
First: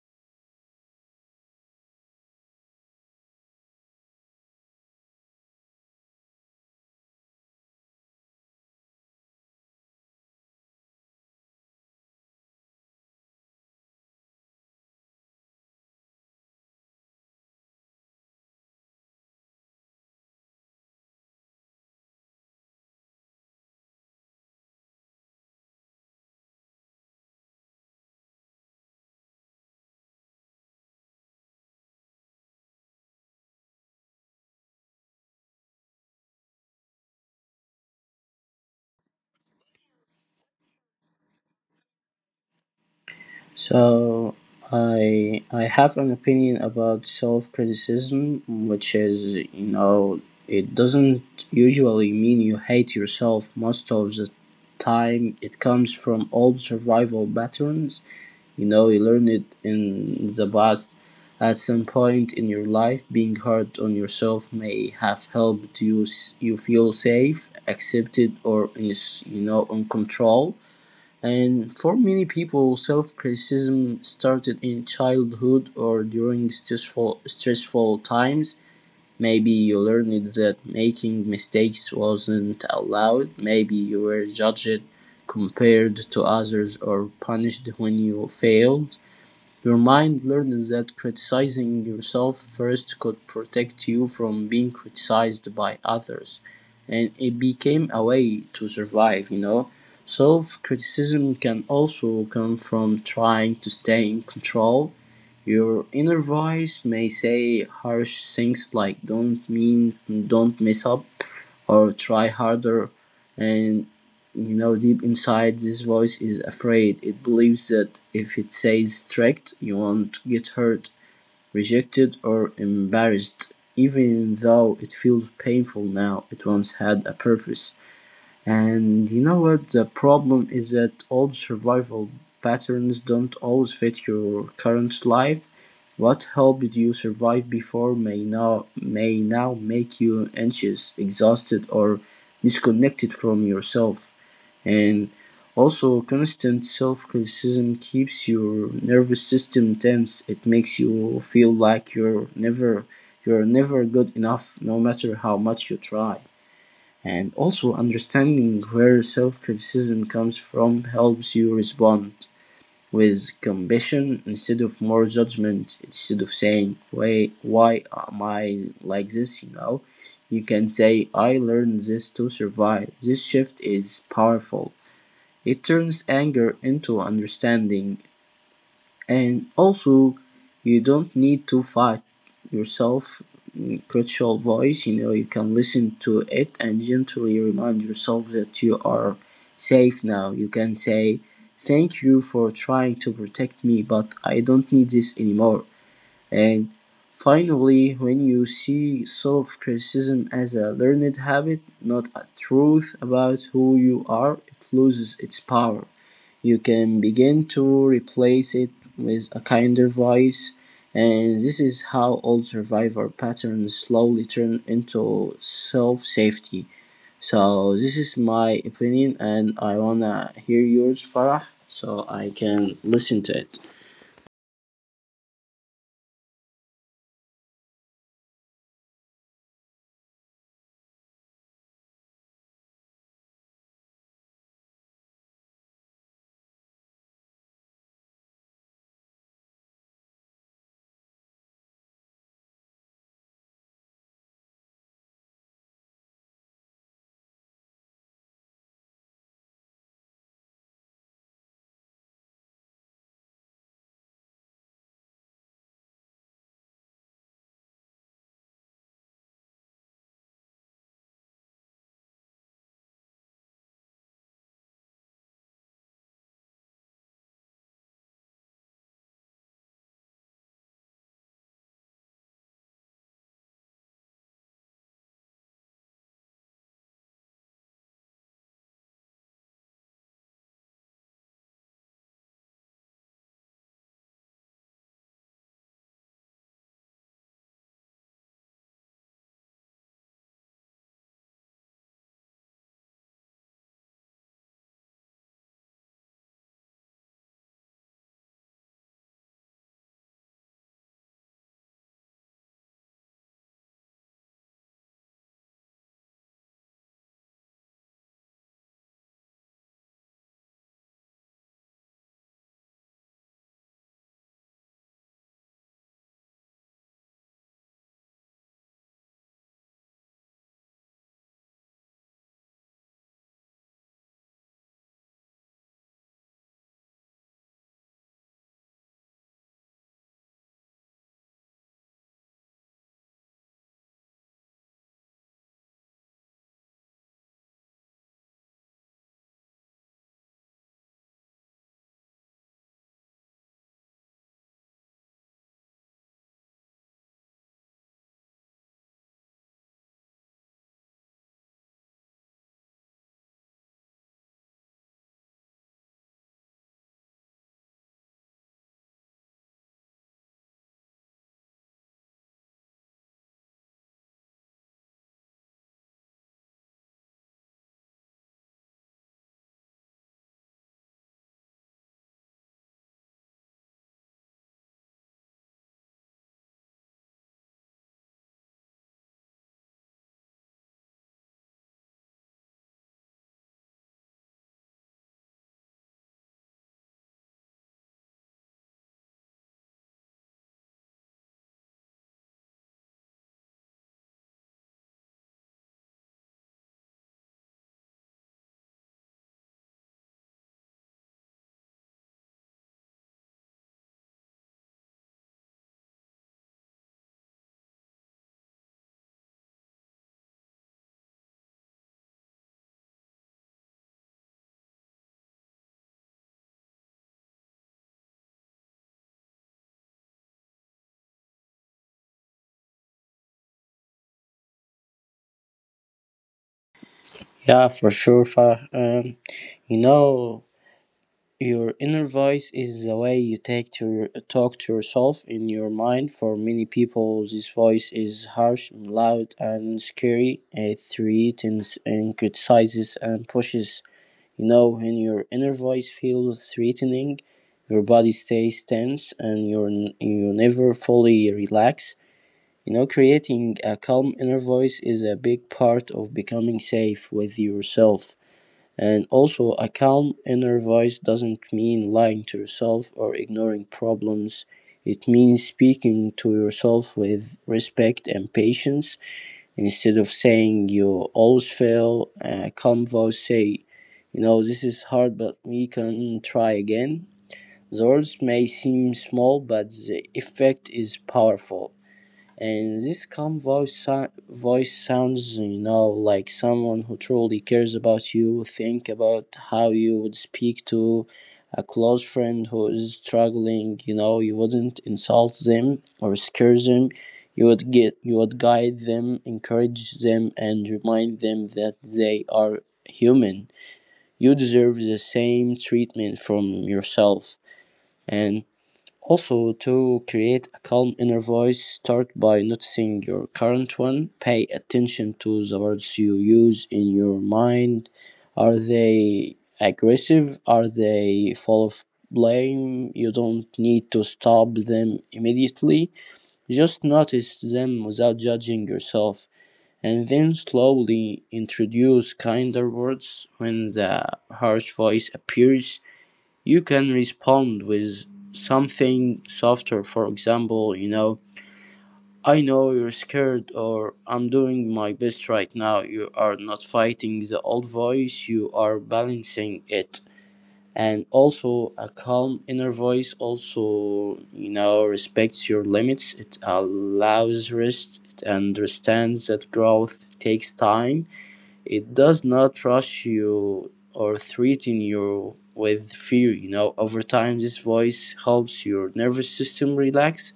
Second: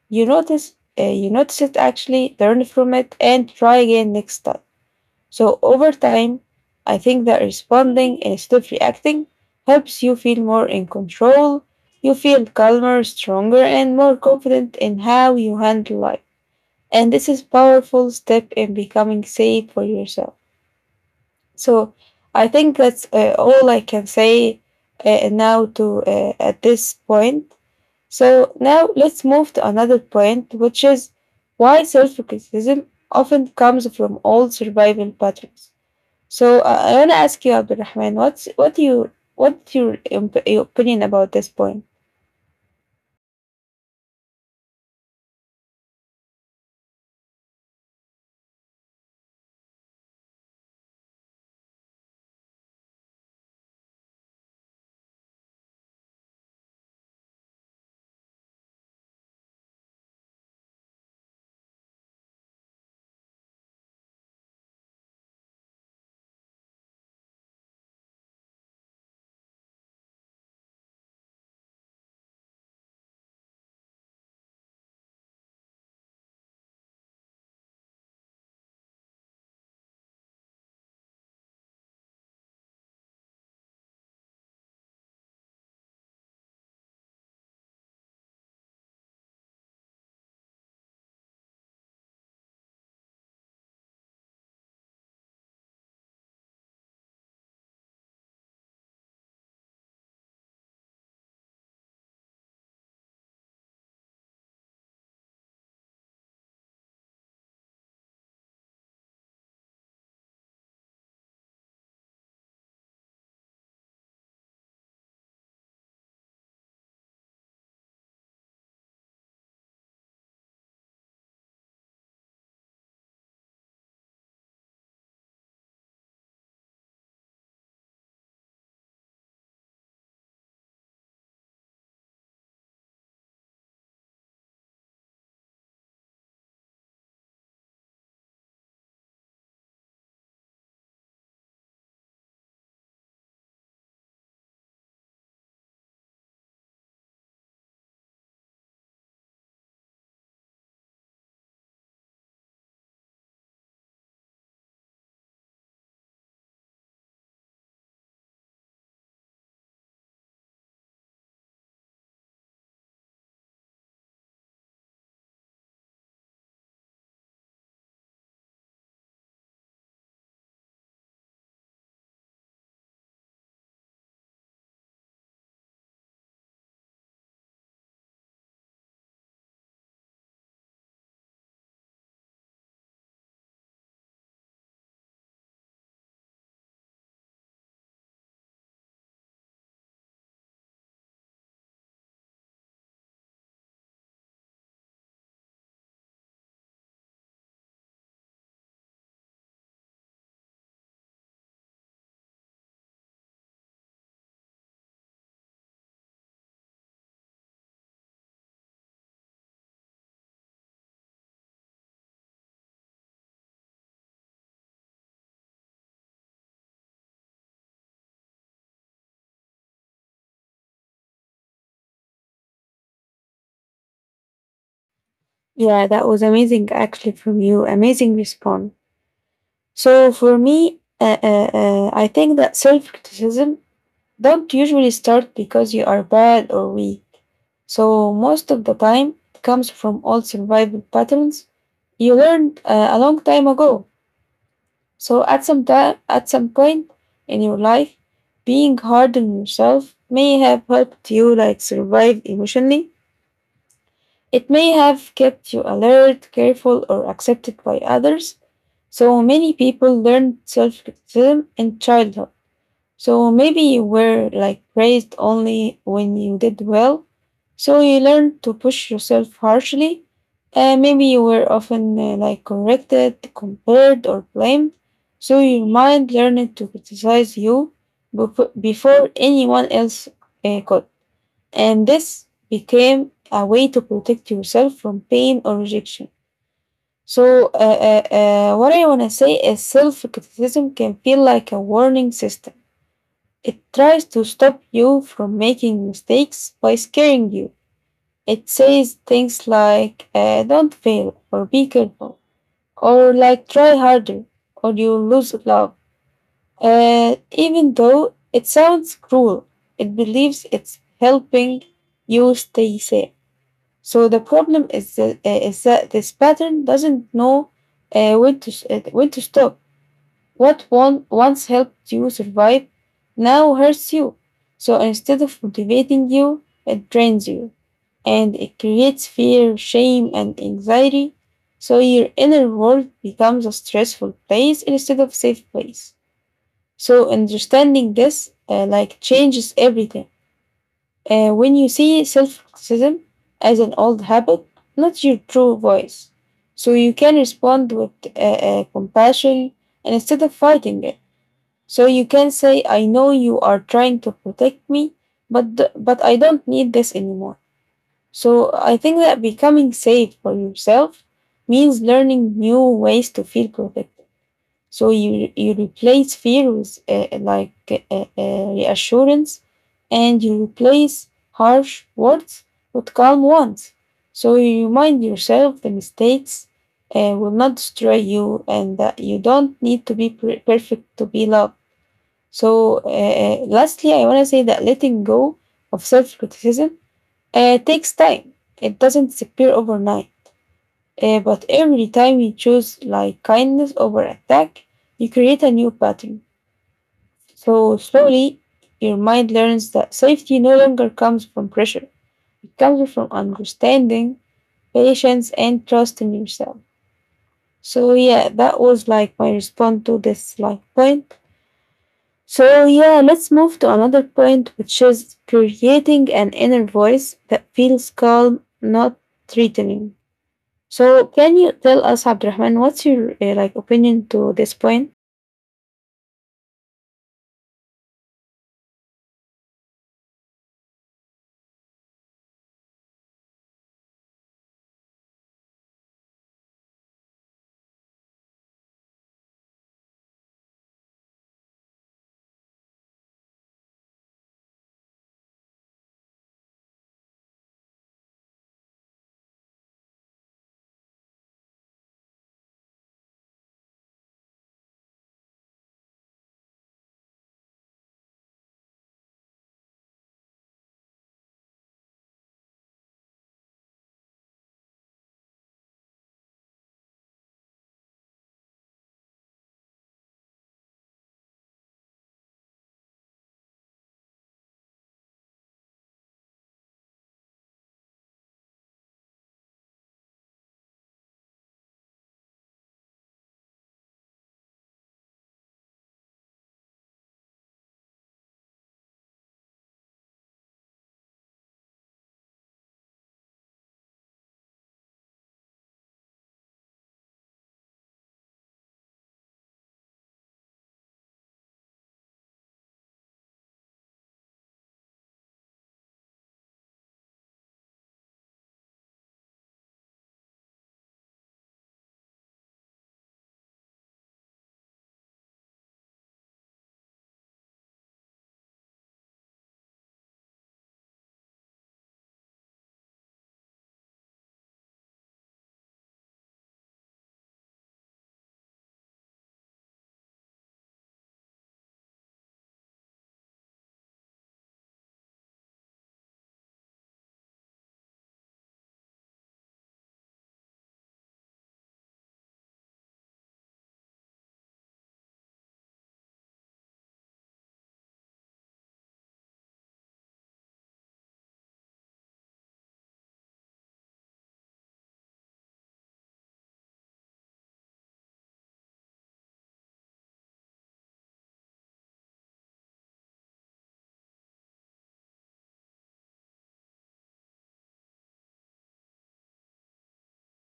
Speaker 1: You notice it actually, learn from it, and try again next time. So over time, I think that responding instead of reacting helps you feel more in control. You feel calmer, stronger, and more confident in how you handle life. And this is powerful step in becoming safe for yourself. So I think that's all I can say now to at this point. So now let's move to another point, which is why self criticism often comes from old survival patterns. So I want to ask you, Abdulrahman, what's your opinion about this point?
Speaker 2: So I have an opinion about self criticism, which is, you know it doesn't usually mean you hate yourself. Most of the time it comes from old survival patterns. You know, you learn it in the past. At some point in your life, being hard on yourself may have helped you feel safe, accepted, or is, in control. And for many people, self-criticism started in childhood or during stressful times. Maybe you learned that making mistakes wasn't allowed. Maybe you were judged, compared to others, or punished when you failed. Your mind learned that criticizing yourself first could protect you from being criticized by others, and it became a way to survive, you know. Self criticism can also come from trying to stay in control. Your inner voice may say harsh things like don't mess up" or "try harder," and, you know, deep inside this voice is afraid. It believes that if it says strict, you won't get hurt, rejected, or embarrassed. Even though it feels painful now, it once had a purpose. And you know what? The problem is that old survival patterns don't always fit your current life. What helped you survive before may now make you anxious, exhausted, or disconnected from yourself. And also, constant self-criticism keeps your nervous system tense. It makes you feel like you're never good enough, no matter how much you try. And also, understanding where self-criticism comes from helps you respond with compassion instead of more judgment. Instead of saying, why am I like this, you know, you can say, I learned this to survive. This shift is powerful. It turns anger into understanding. And also, you don't need to fight yourself, critical voice. You know, you can listen to it and gently remind yourself that you are safe now. You can say, thank you for trying to protect me, but I don't need this anymore. And finally, when you see self-criticism as a learned habit, not a truth about who you are, it loses its power. You can begin to replace it with a kinder voice, and this is how old survivor patterns slowly turn into self-safety. So this is my opinion, and I wanna hear yours, Farah, so I can listen to it.
Speaker 1: Yeah, that was amazing, actually, from you. Amazing response. So for me, I think that self criticism don't usually start because you are bad or weak. So most of the time, it comes from old survival patterns you learned a long time ago. So at some point in your life, being hard on yourself may have helped you like survive emotionally. It may have kept you alert, careful, or accepted by others. So many people learn self-criticism in childhood. So maybe you were like praised only when you did well. So you learned to push yourself harshly. Maybe you were often like corrected, compared, or blamed. So your mind learned to criticize you before anyone else could. And this became a way to protect yourself from pain or rejection. So, what I want to say is self criticism can feel like a warning system. It tries to stop you from making mistakes by scaring you. It says things like don't fail or be careful or like try harder or you'll lose love. Even though it sounds cruel, it believes it's helping you stay safe. So the problem is that this pattern doesn't know when to stop. What one once helped you survive now hurts you. So instead of motivating you, it drains you and it creates fear, shame, and anxiety. So your inner world becomes a stressful place instead of safe place. So understanding this like changes everything. When you see self-criticism as an old habit, not your true voice, so you can respond with compassion and instead of fighting it. So you can say, I know you are trying to protect me, but I don't need this anymore. So I think that becoming safe for yourself means learning new ways to feel protected. So you replace fear with like reassurance, and you replace harsh words with calm ones. So you remind yourself the mistakes will not destroy you, and that you don't need to be perfect to be loved. So, lastly, I want to say that letting go of self criticism takes time. It doesn't disappear overnight. But every time you choose like kindness over attack, you create a new pattern. So, slowly, your mind learns that safety no longer comes from pressure, it comes from understanding, patience, and trust in yourself. So, yeah, that was like my response to this like point. So, yeah, let's move to another point, which is creating an inner voice that feels calm, not threatening. So, can you tell us, Abdurrahman, what's your like opinion to this point?
Speaker 2: Yeah, for sure, Farah. You know, your inner voice is the way you take to your, talk to yourself in your mind. For many people, this voice is harsh, loud, and scary. It threatens and criticizes and pushes. You know, when your inner voice feels threatening, your body stays tense, and you're, you never fully relax. You know, creating a calm inner voice is a big part of becoming safe with yourself. And also, a calm inner voice doesn't mean lying to yourself or ignoring problems. It means speaking to yourself with respect and patience, instead of saying you always fail. A calm voice say, you know, this is hard, but we can try again. The words may seem small, but the effect is powerful. And this calm voice sounds, you know, like someone who truly cares about you. Think about how you would speak to a close friend who is struggling. You know, you wouldn't insult them or scare them. You would guide them, encourage them, and remind them that they are human. You deserve the same treatment from yourself. And also, to create a calm inner voice, start by noticing your current one. Pay attention to the words you use in your mind. Are they aggressive? Are they full of blame? You don't need to stop them immediately. Just notice them without judging yourself. And then slowly introduce kinder words when the harsh voice appears. You can respond with something softer, for example, you know, I know you're scared, or I'm doing my best right now. You are not fighting the old voice, you are balancing it. And also, a calm inner voice also, you know, respects your limits. It allows rest. It understands that growth takes time. It does not rush you or threaten you with fear, you know. Over time, this voice helps your nervous system relax.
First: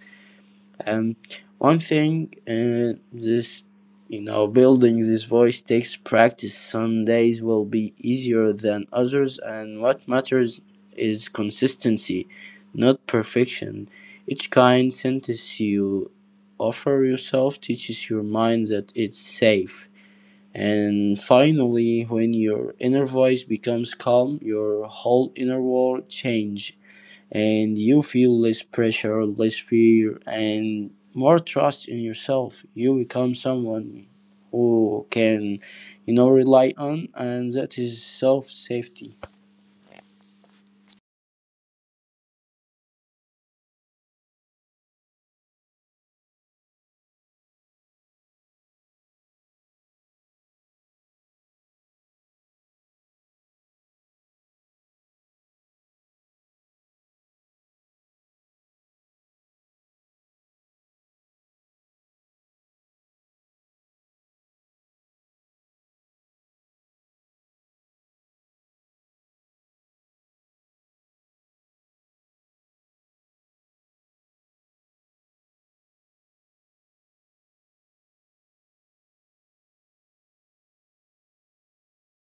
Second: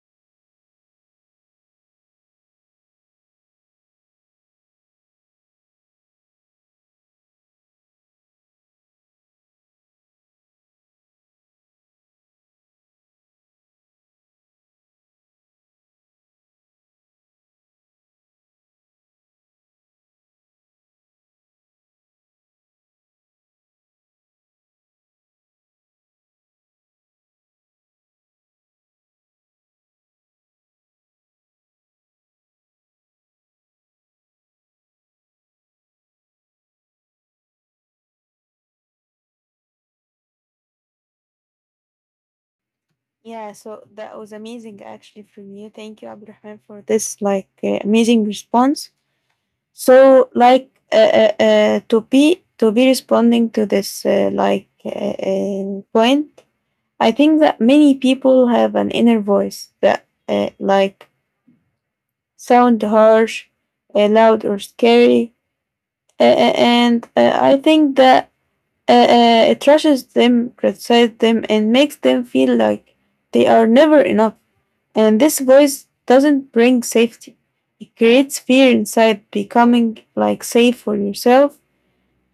Speaker 2: And one thing, this, you know, building this voice takes practice. Some days will be easier than others, and what matters is consistency, not perfection. Each kind sentence you offer yourself teaches your mind that it's safe. And finally, when your inner voice becomes calm, your whole inner world changes, and you feel less pressure, less fear, and more trust in yourself. You become someone who can, you know, rely on, and that is self safety.
Speaker 1: Yeah, so that was amazing actually from you. Thank you, Abdurrahman, for this like amazing response. So, like to be responding to this point, I think that many people have an inner voice that like sound harsh, loud, or scary. And I think that it rushes them, criticizes them, and makes them feel like they are never enough. And this voice doesn't bring safety. It creates fear inside becoming like safe for yourself.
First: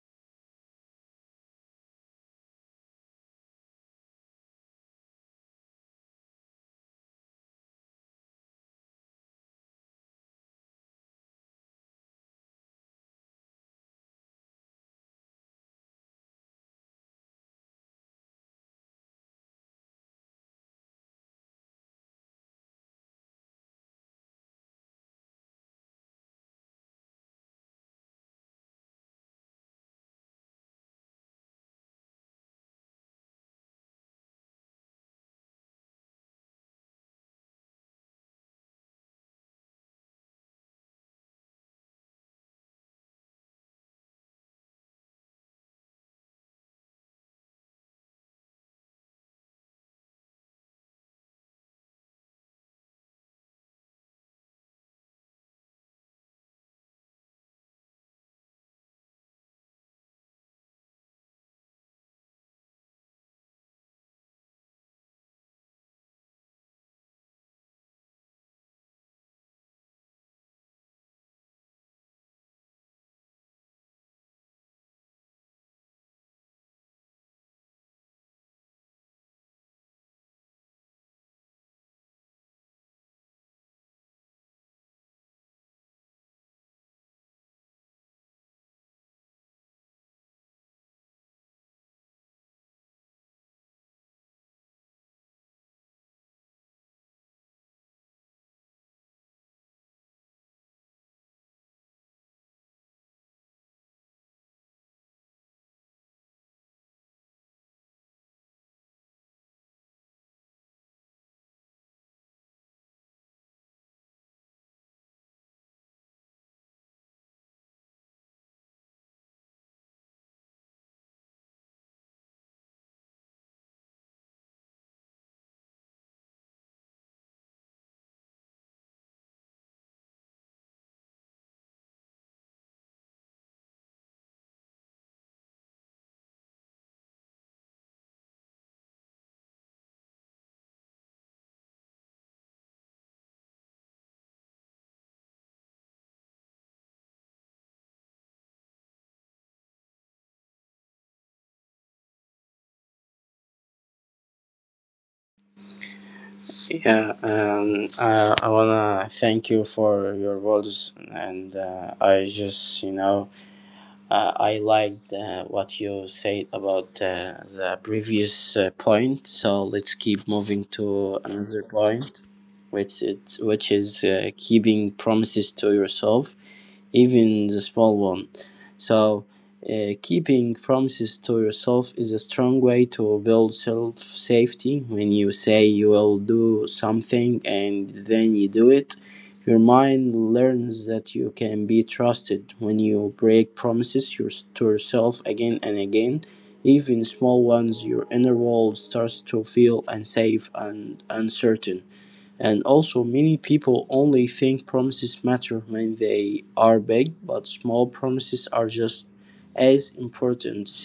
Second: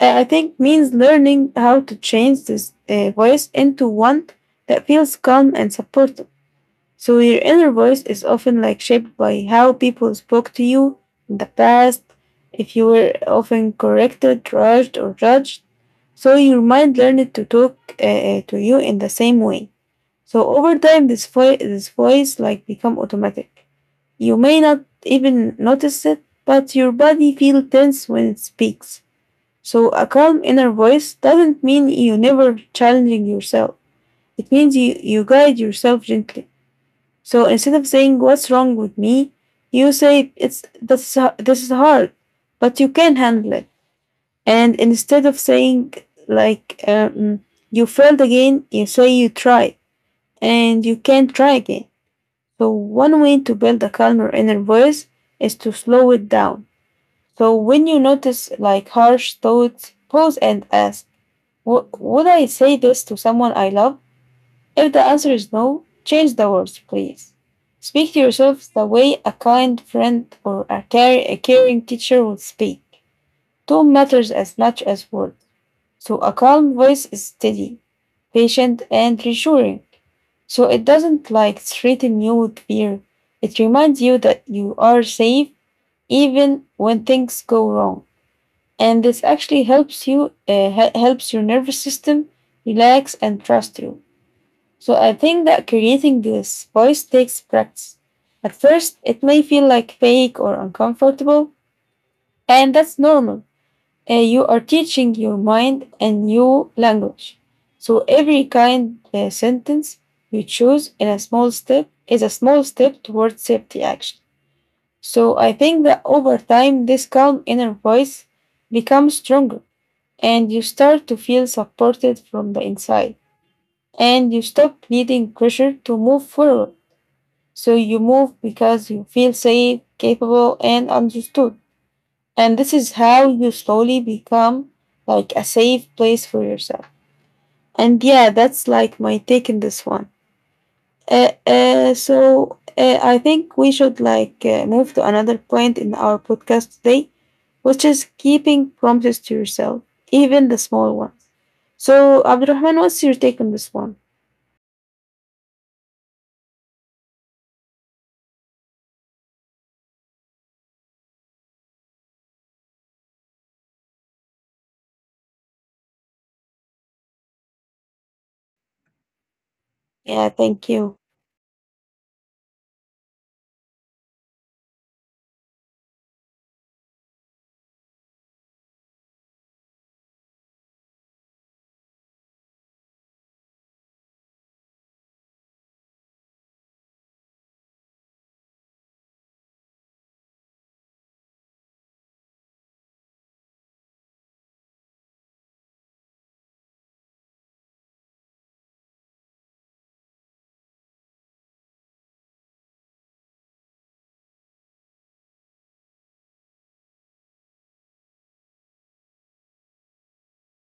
Speaker 1: I think means learning how to change this voice into one that feels calm and supportive. So your inner voice is often like shaped by how people spoke to you in the past, if you were often corrected, rushed, or judged. So your mind learned to talk to you in the same way. So over time, this voice like become automatic. You may not even notice it, but your body feels tense when it speaks. So a calm inner voice doesn't mean you never challenging yourself. It means you guide yourself gently. So instead of saying what's wrong with me, you say it's this this is hard, but you can handle it. And instead of saying like you failed again, you say you tried and you can try again. So one way to build a calmer inner voice is to slow it down. So when you notice like harsh thoughts, pause and ask, " would I say this to someone I love?" If the answer is no, change the words, please. Speak to yourself the way a kind friend or a caring teacher would speak. Tone matters as much as words. So a calm voice is steady, patient, and reassuring. So it doesn't like threaten you with fear. It reminds you that you are safe even when things go wrong. And this actually helps helps your nervous system relax and trust you. So I think that creating this voice takes practice. At first, it may feel like fake or uncomfortable, and that's normal. You are teaching your mind a new language. So every kind sentence you choose in a small step is a small step towards safety action. So I think that over time, this calm inner voice becomes stronger and you start to feel supported from the inside and you stop needing pressure to move forward. So you move because you feel safe, capable, and understood. And this is how you slowly become like a safe place for yourself. And yeah, that's like my take in this one. So I think we should like move to another point in our podcast today, which is keeping promises to yourself, even the small ones. So Abdurrahman, what's your take on this one?
Speaker 2: Yeah, I wanna thank you for your words, and I just, you know, I liked what you said about the previous point, so let's keep
Speaker 1: Yeah,
Speaker 2: moving
Speaker 1: thank
Speaker 2: to
Speaker 1: you.
Speaker 2: another point, which is keeping promises to yourself, even the small one. So, keeping promises to yourself is a strong way to build self safety. When you say you will do something and then you do it, your mind learns that you can be trusted. When you break to yourself again and again, even small ones, your inner world starts to feel unsafe and uncertain. And also, many people only think promises matter when they are big, but small promises are just as important.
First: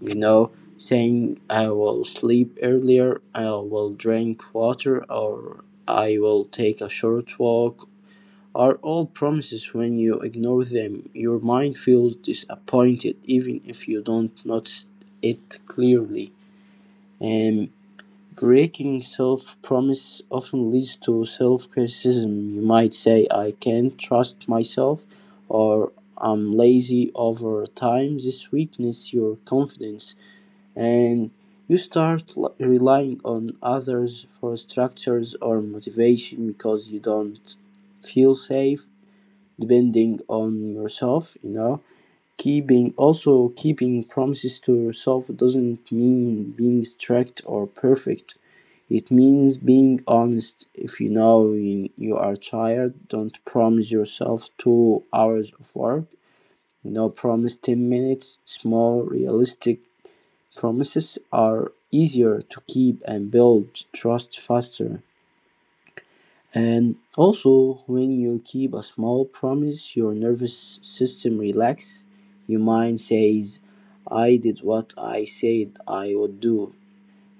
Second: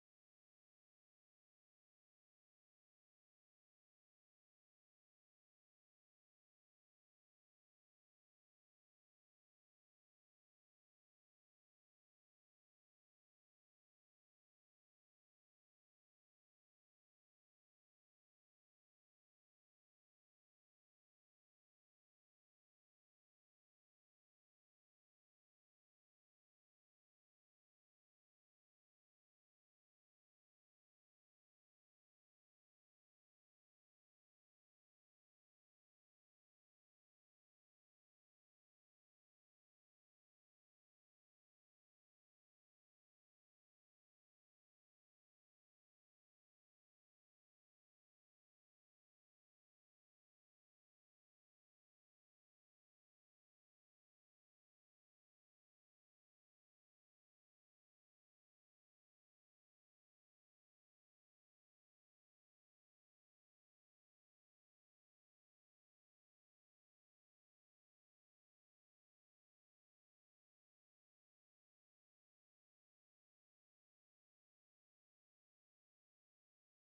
Speaker 2: You know, saying I will sleep earlier, I will drink water, or I will take a short walk are all promises. When you ignore them, your mind feels disappointed, even if you don't notice it clearly. And breaking self-promise often leads to self-criticism. You might say, "I can't trust myself," or "I'm lazy." Over time, this weakens your confidence, and you start relying on others for structures or motivation because you don't feel safe depending on yourself, you know? Keeping promises to yourself doesn't mean being strict or perfect. It means being honest. If you know you are tired, don't promise yourself 2 hours of work. You know, promise 10 minutes. Small, realistic promises are easier to keep and build trust faster. And also, when you keep a small promise, your nervous system relax. Your mind says, I did what I said I would do.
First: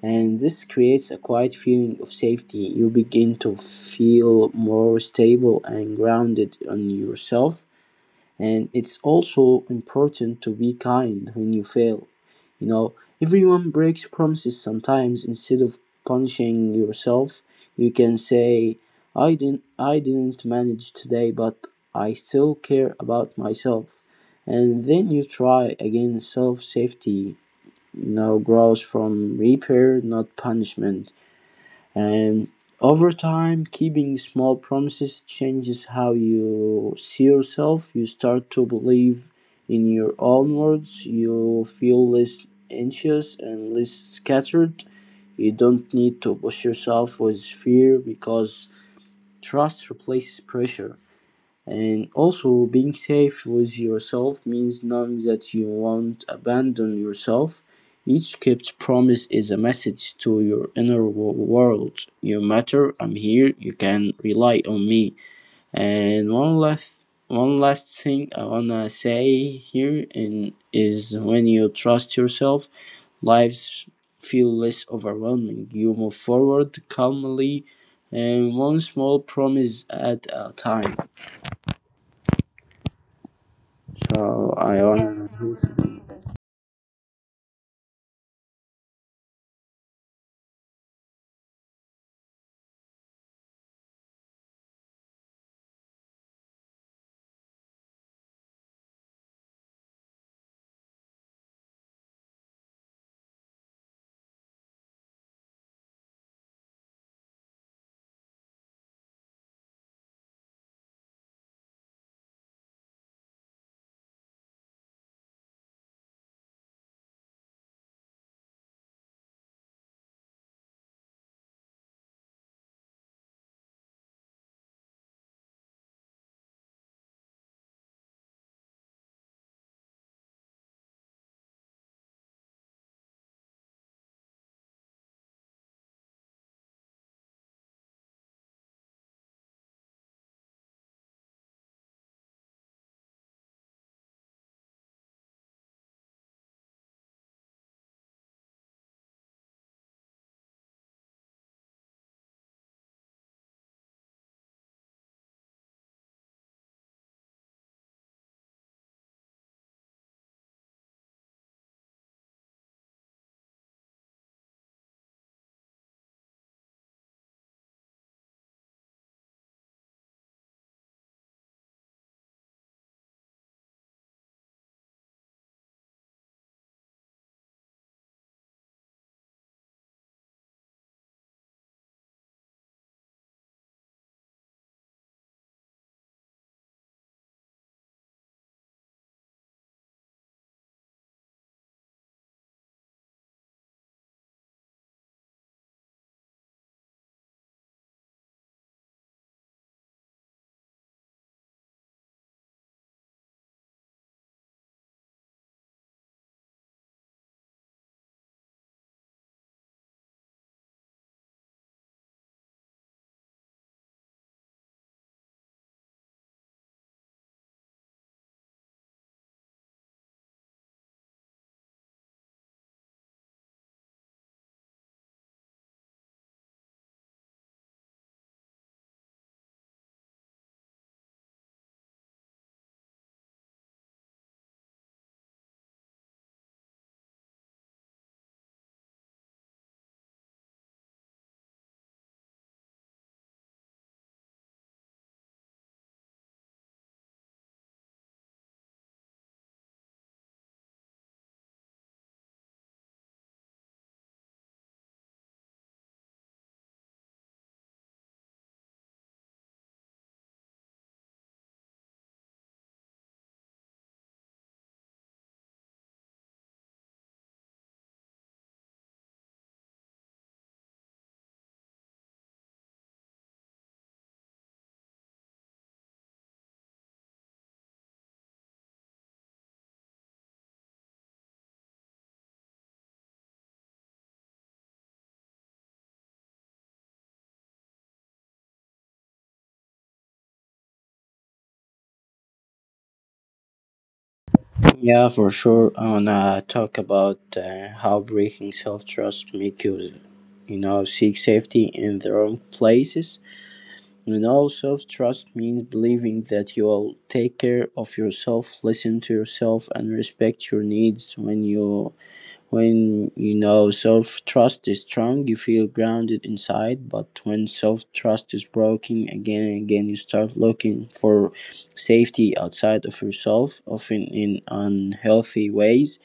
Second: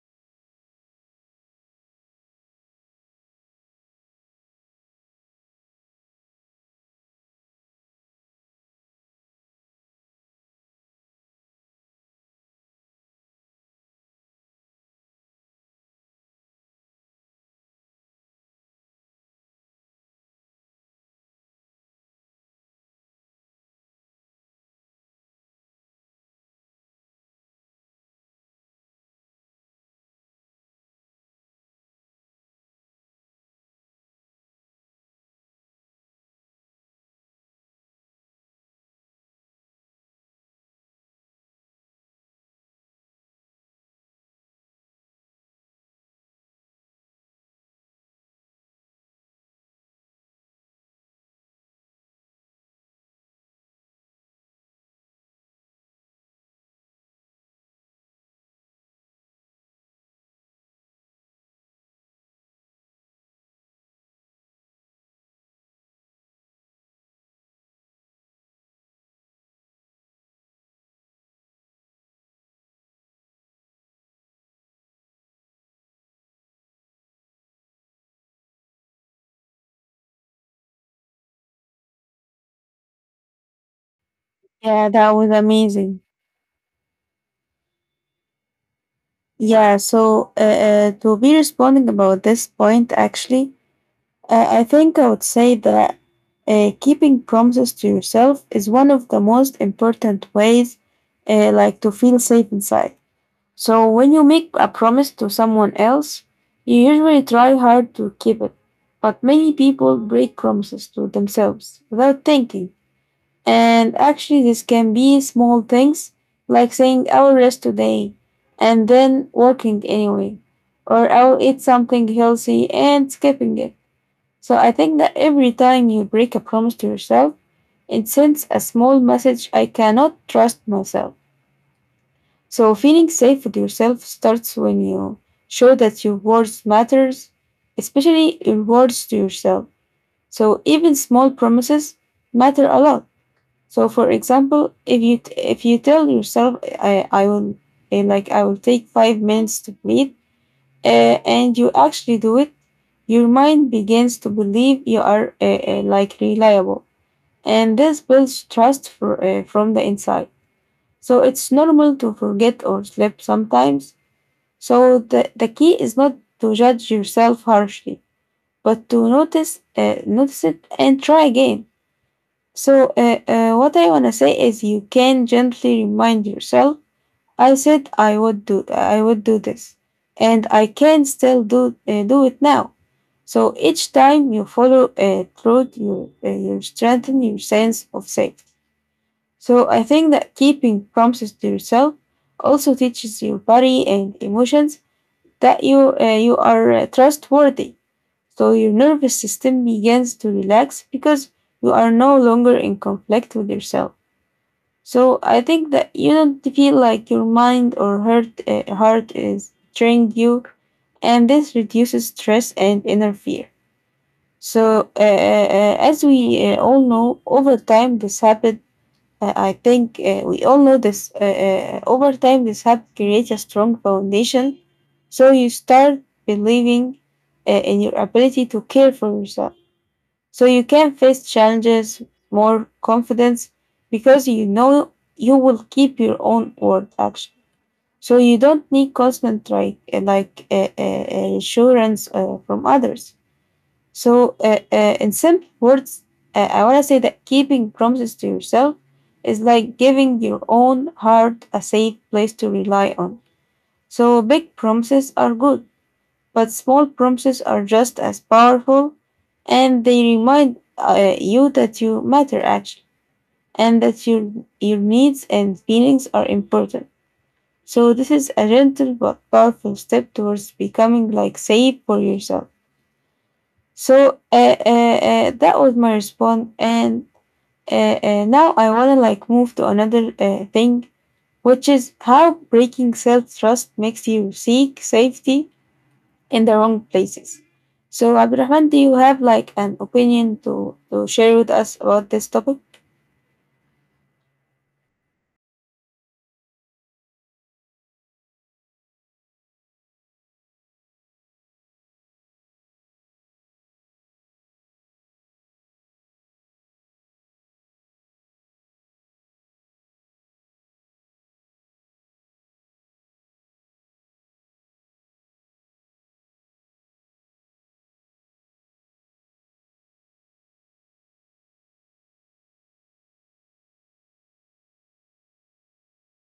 Speaker 2: And this creates a quiet feeling of safety. You begin to feel more stable and grounded on yourself. And it's also important to be kind when you fail. You know, everyone breaks promises sometimes. Instead of punishing yourself, you can say, I didn't manage today, but I still care about myself. And then you try again. Self safety, you know, grows from repair, not punishment. And over time, keeping small promises changes how you see yourself. You start to believe in your own words. You feel less anxious and less scattered. You don't need to push yourself with fear because trust replaces pressure. And also, being safe with yourself means knowing that you won't abandon yourself. Each kept promise is a message to your inner world. You matter. I'm here. You can rely on me. And one last thing I wanna say here and is, when you trust yourself, lives feel less overwhelming. You move forward calmly, and one small promise at a time. So I
Speaker 1: Yeah, that was
Speaker 2: wanna.
Speaker 1: amazing. Yeah, to be responding about this point, actually, I think I would say that keeping promises to yourself is one of the most important ways, like to feel safe inside. So when you make a promise to someone else, you usually try hard to keep it, but many people break promises to themselves without thinking. And actually, this can be small things like saying, I'll rest today and then working anyway, or I'll eat something healthy and skipping it. So I think that every time you break a promise to yourself, it sends a small message I cannot trust myself. So feeling safe with yourself starts when you show that your words matters, especially your words to yourself. So even small promises matter a lot. So, for example, if you tell yourself, I will I will take 5 minutes to breathe, and you actually do it, your mind begins to believe you are like reliable, and this builds trust for, from the inside. So it's normal to forget or slip sometimes. So the key is not to judge yourself harshly, but to notice it and try again. So, what I want to say is you can gently remind yourself, I said I would do this and I can still do it now. So each time you follow through, you strengthen your sense of safety. So I think that keeping promises to yourself also teaches your body and emotions that you are trustworthy. So your nervous system begins to relax because you are no longer in conflict with yourself. So I think that you don't feel like your mind or heart is betraying you, and this reduces stress and inner fear. So as we all know, over time this habit I think we all know this. Over time, this habit creates a strong foundation. So you start believing in your ability to care for yourself. So you can face challenges more confidence because you know you will keep your own word action. So you don't need constant like assurance from others. So, in simple words, I want to say that keeping promises to yourself is like giving your own heart a safe place to rely on. So, big promises are good, but small promises are just as powerful and they remind you that you matter actually and that your needs and feelings are important. So, this is a gentle but powerful step towards becoming like safe for yourself. So that was my response, and now I want to like move to another thing, which is how breaking self trust makes you seek safety in the wrong places. So Abdurrahman, do you have like an opinion to share with us about this topic?
Speaker 2: Yeah, for sure, I wanna talk about how breaking self trust make you, you know, seek safety in the wrong places. You know, self trust means believing that you will take care of yourself, listen to yourself, and respect your needs when you know self trust is strong, you feel grounded inside. But when self trust is broken again and again, you start looking for safety outside of yourself, often in unhealthy ways.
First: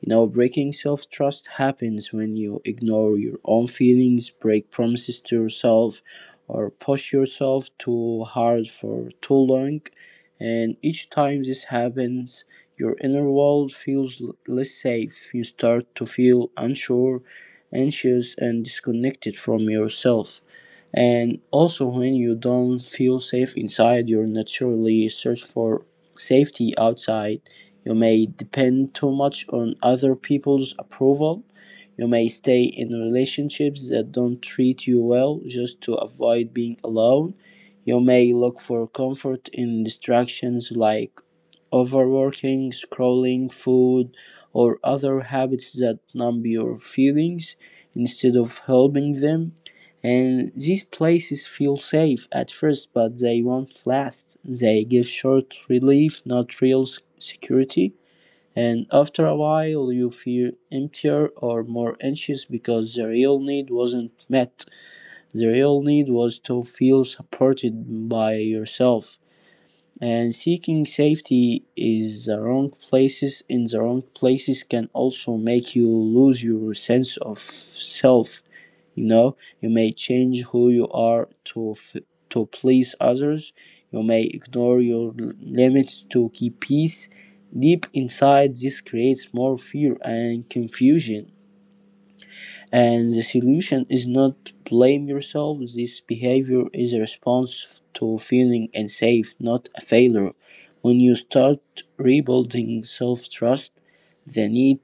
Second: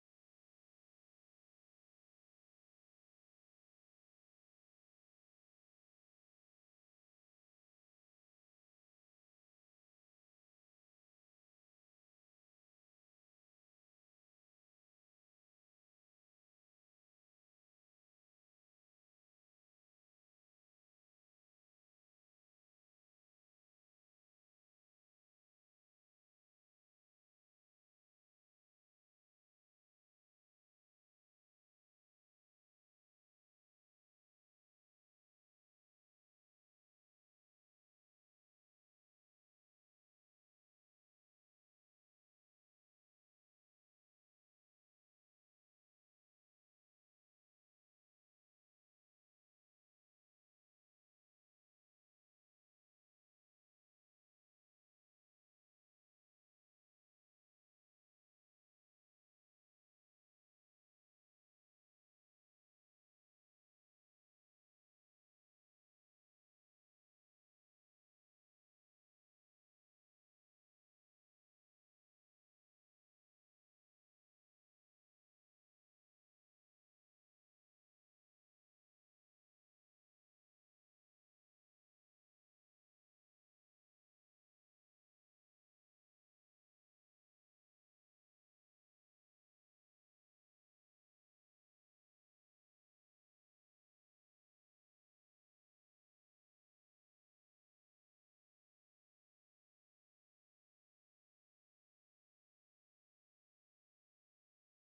Speaker 2: You know, breaking self trust happens when you ignore your own feelings, break promises to yourself, or push yourself too hard for too long. And each time this happens, your inner world feels less safe. You start to feel unsure, anxious, and disconnected from yourself. And also, when you don't feel safe inside, you naturally search for safety outside. You may depend too much on other people's approval. You may stay in relationships that don't treat you well just to avoid being alone. You may look for comfort in distractions like overworking, scrolling, food, or other habits that numb your feelings instead of helping them. And these places feel safe at first, but they won't last. They give short relief, not real security. And after a while, you feel emptier or more anxious because the real need wasn't met. The real need was to feel supported by yourself. And seeking safety is the wrong places in the wrong places can also make you lose your sense of self. You know, you may change who you are to please others. You may ignore your limits to keep peace. Deep inside, this creates more fear and confusion. And the solution is not blame yourself. This behavior is a response to feeling unsafe, not a failure. When you start rebuilding self trust, the need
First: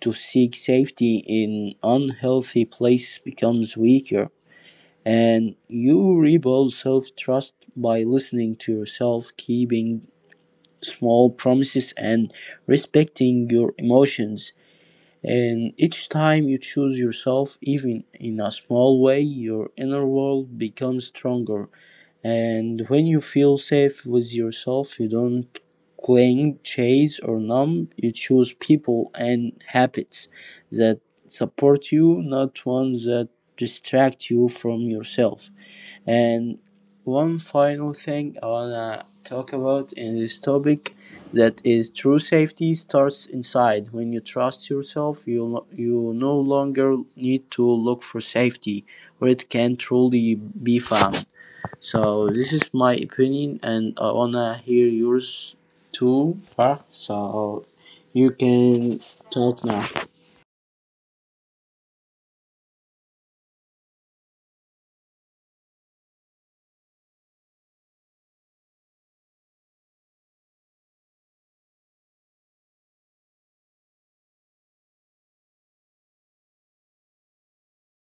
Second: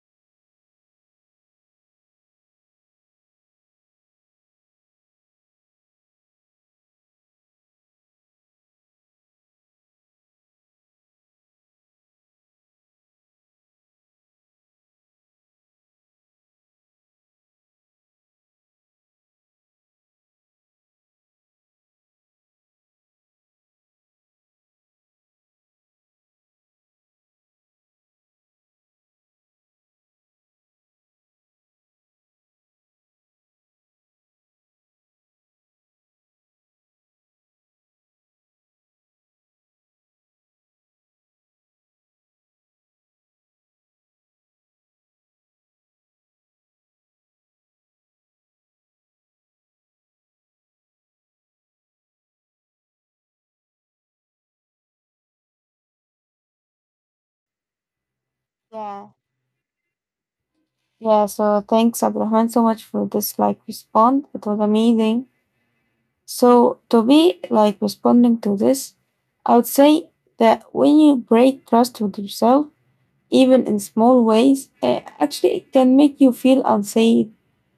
Speaker 2: to seek safety in unhealthy place becomes weaker, and you rebuild self trust by listening to yourself, keeping small promises, and respecting your emotions. And each time you choose yourself, even in a small way, your inner world becomes stronger. And when you feel safe with yourself, you don't cling, chase, or numb. You choose people and habits that support you, not ones that distract you from yourself. And one final thing I wanna talk about in this topic that is true safety starts inside. When you trust yourself, you no longer need to look for safety where it can truly be found. So this is my opinion and I wanna hear yours too far. So you can
Speaker 1: Yeah,
Speaker 2: talk now.
Speaker 1: yeah. So thanks, Abdurrahman, so much for this like response. It was amazing. So to be like responding to this, I would say that when you break trust with yourself even in small ways, actually it can make you feel unsafe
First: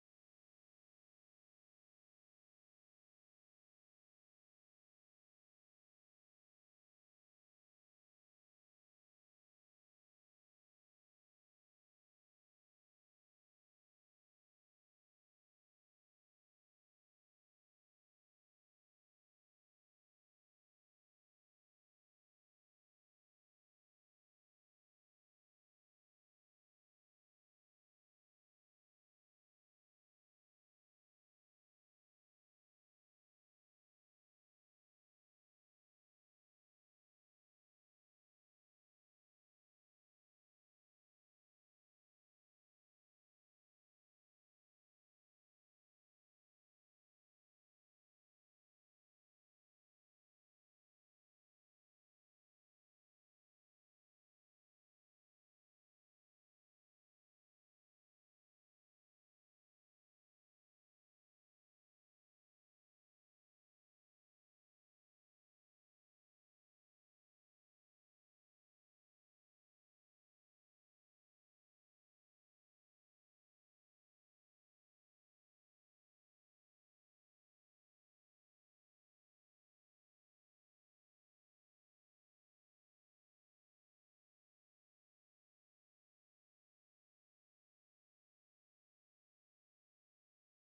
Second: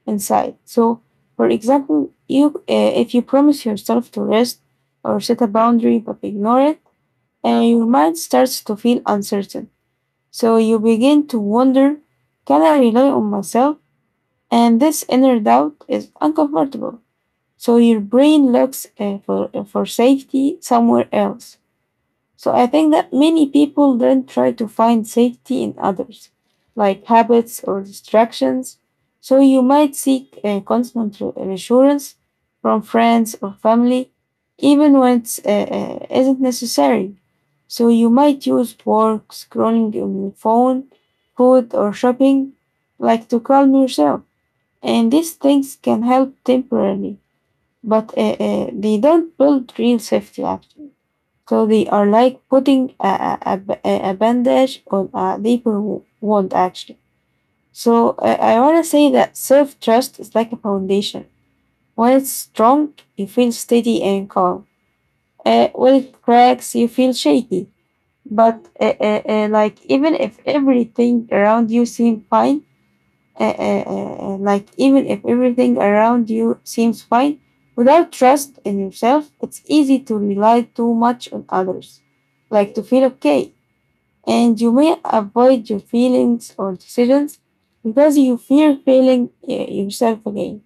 Speaker 1: inside. So, for example, you if you promise yourself to rest or set a boundary but ignore it, your mind starts to feel uncertain. So you begin to wonder, can I rely on myself? And this inner doubt is uncomfortable. So your brain looks for safety somewhere else. So I think that many people then try to find safety in others, like habits or distractions. So you might seek a constant reassurance from friends or family, even when it's isn't necessary. So you might use work, scrolling on your phone, food or shopping, like to calm yourself. And these things can help temporarily, but they don't build real safety actually. So they are like putting a bandage on a deeper wound, actually. So I want to say that self trust is like a foundation. When it's strong, you feel steady and calm. When it cracks, you feel shaky. But like even if everything around you seems fine, like even if everything around you seems fine, without trust in yourself, it's easy to rely too much on others like to feel okay and you may avoid your feelings or decisions because you fear failing yourself again.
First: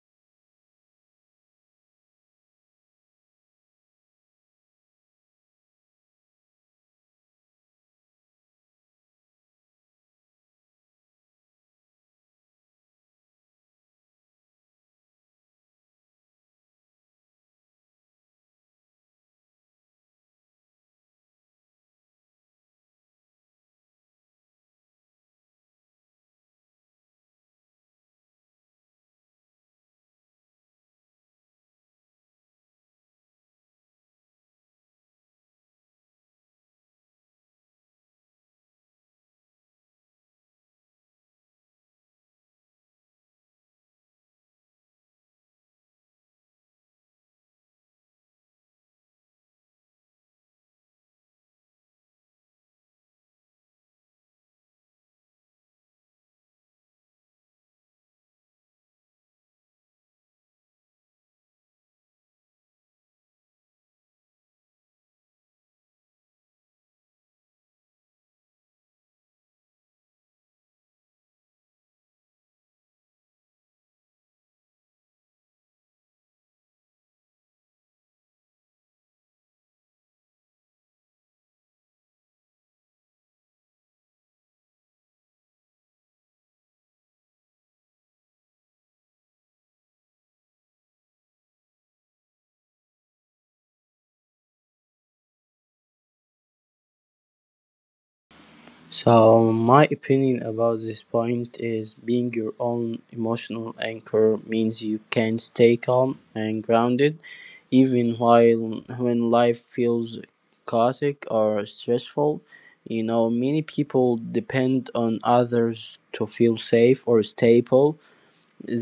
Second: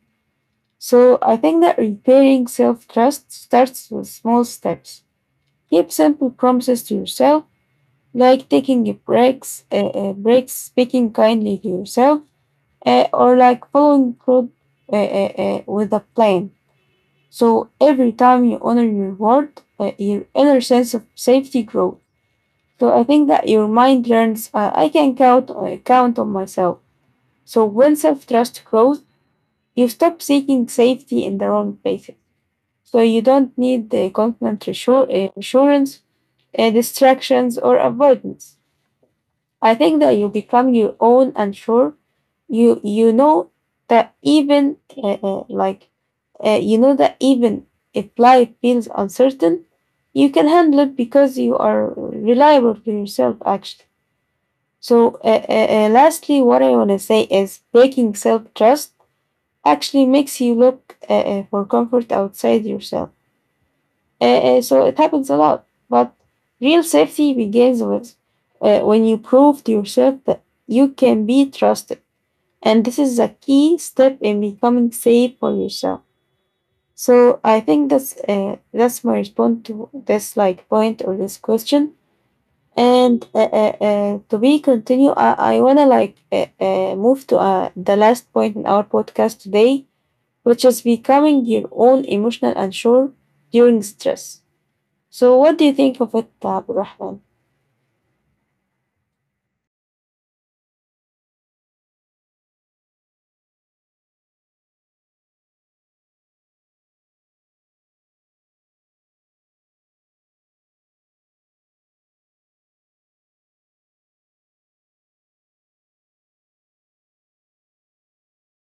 Speaker 1: So I think that repairing self trust starts with small steps. Keep simple promises to yourself, like taking breaks, speaking kindly to yourself, or like following through with a plan. So every time you honor your word, your inner sense of safety grows. So I think that your mind learns I can count on myself. So when self trust grows, you stop seeking safety in the wrong places. So you don't need the constant assurance, distractions, or avoidance. I think that you become your own and sure. You know that even like you know that even if life feels uncertain, you can handle it because you are reliable to yourself. Actually. So, lastly, what I want to say is breaking self trust actually makes you look for comfort outside yourself. So, it happens a lot. But real safety begins with when you prove to yourself that you can be trusted. And this is a key step in becoming safe for yourself. So I think that's my response to this like point or this question. And to be continue, I wanna like move to the last point in our podcast today, which is becoming your own emotional unsure during stress. So, what do you think of it, Abdurrahman?
Speaker 2: So my opinion about this point is being your own emotional anchor means you can stay calm and grounded even while when life feels chaotic or stressful. You know, many people depend on others to feel safe or stable.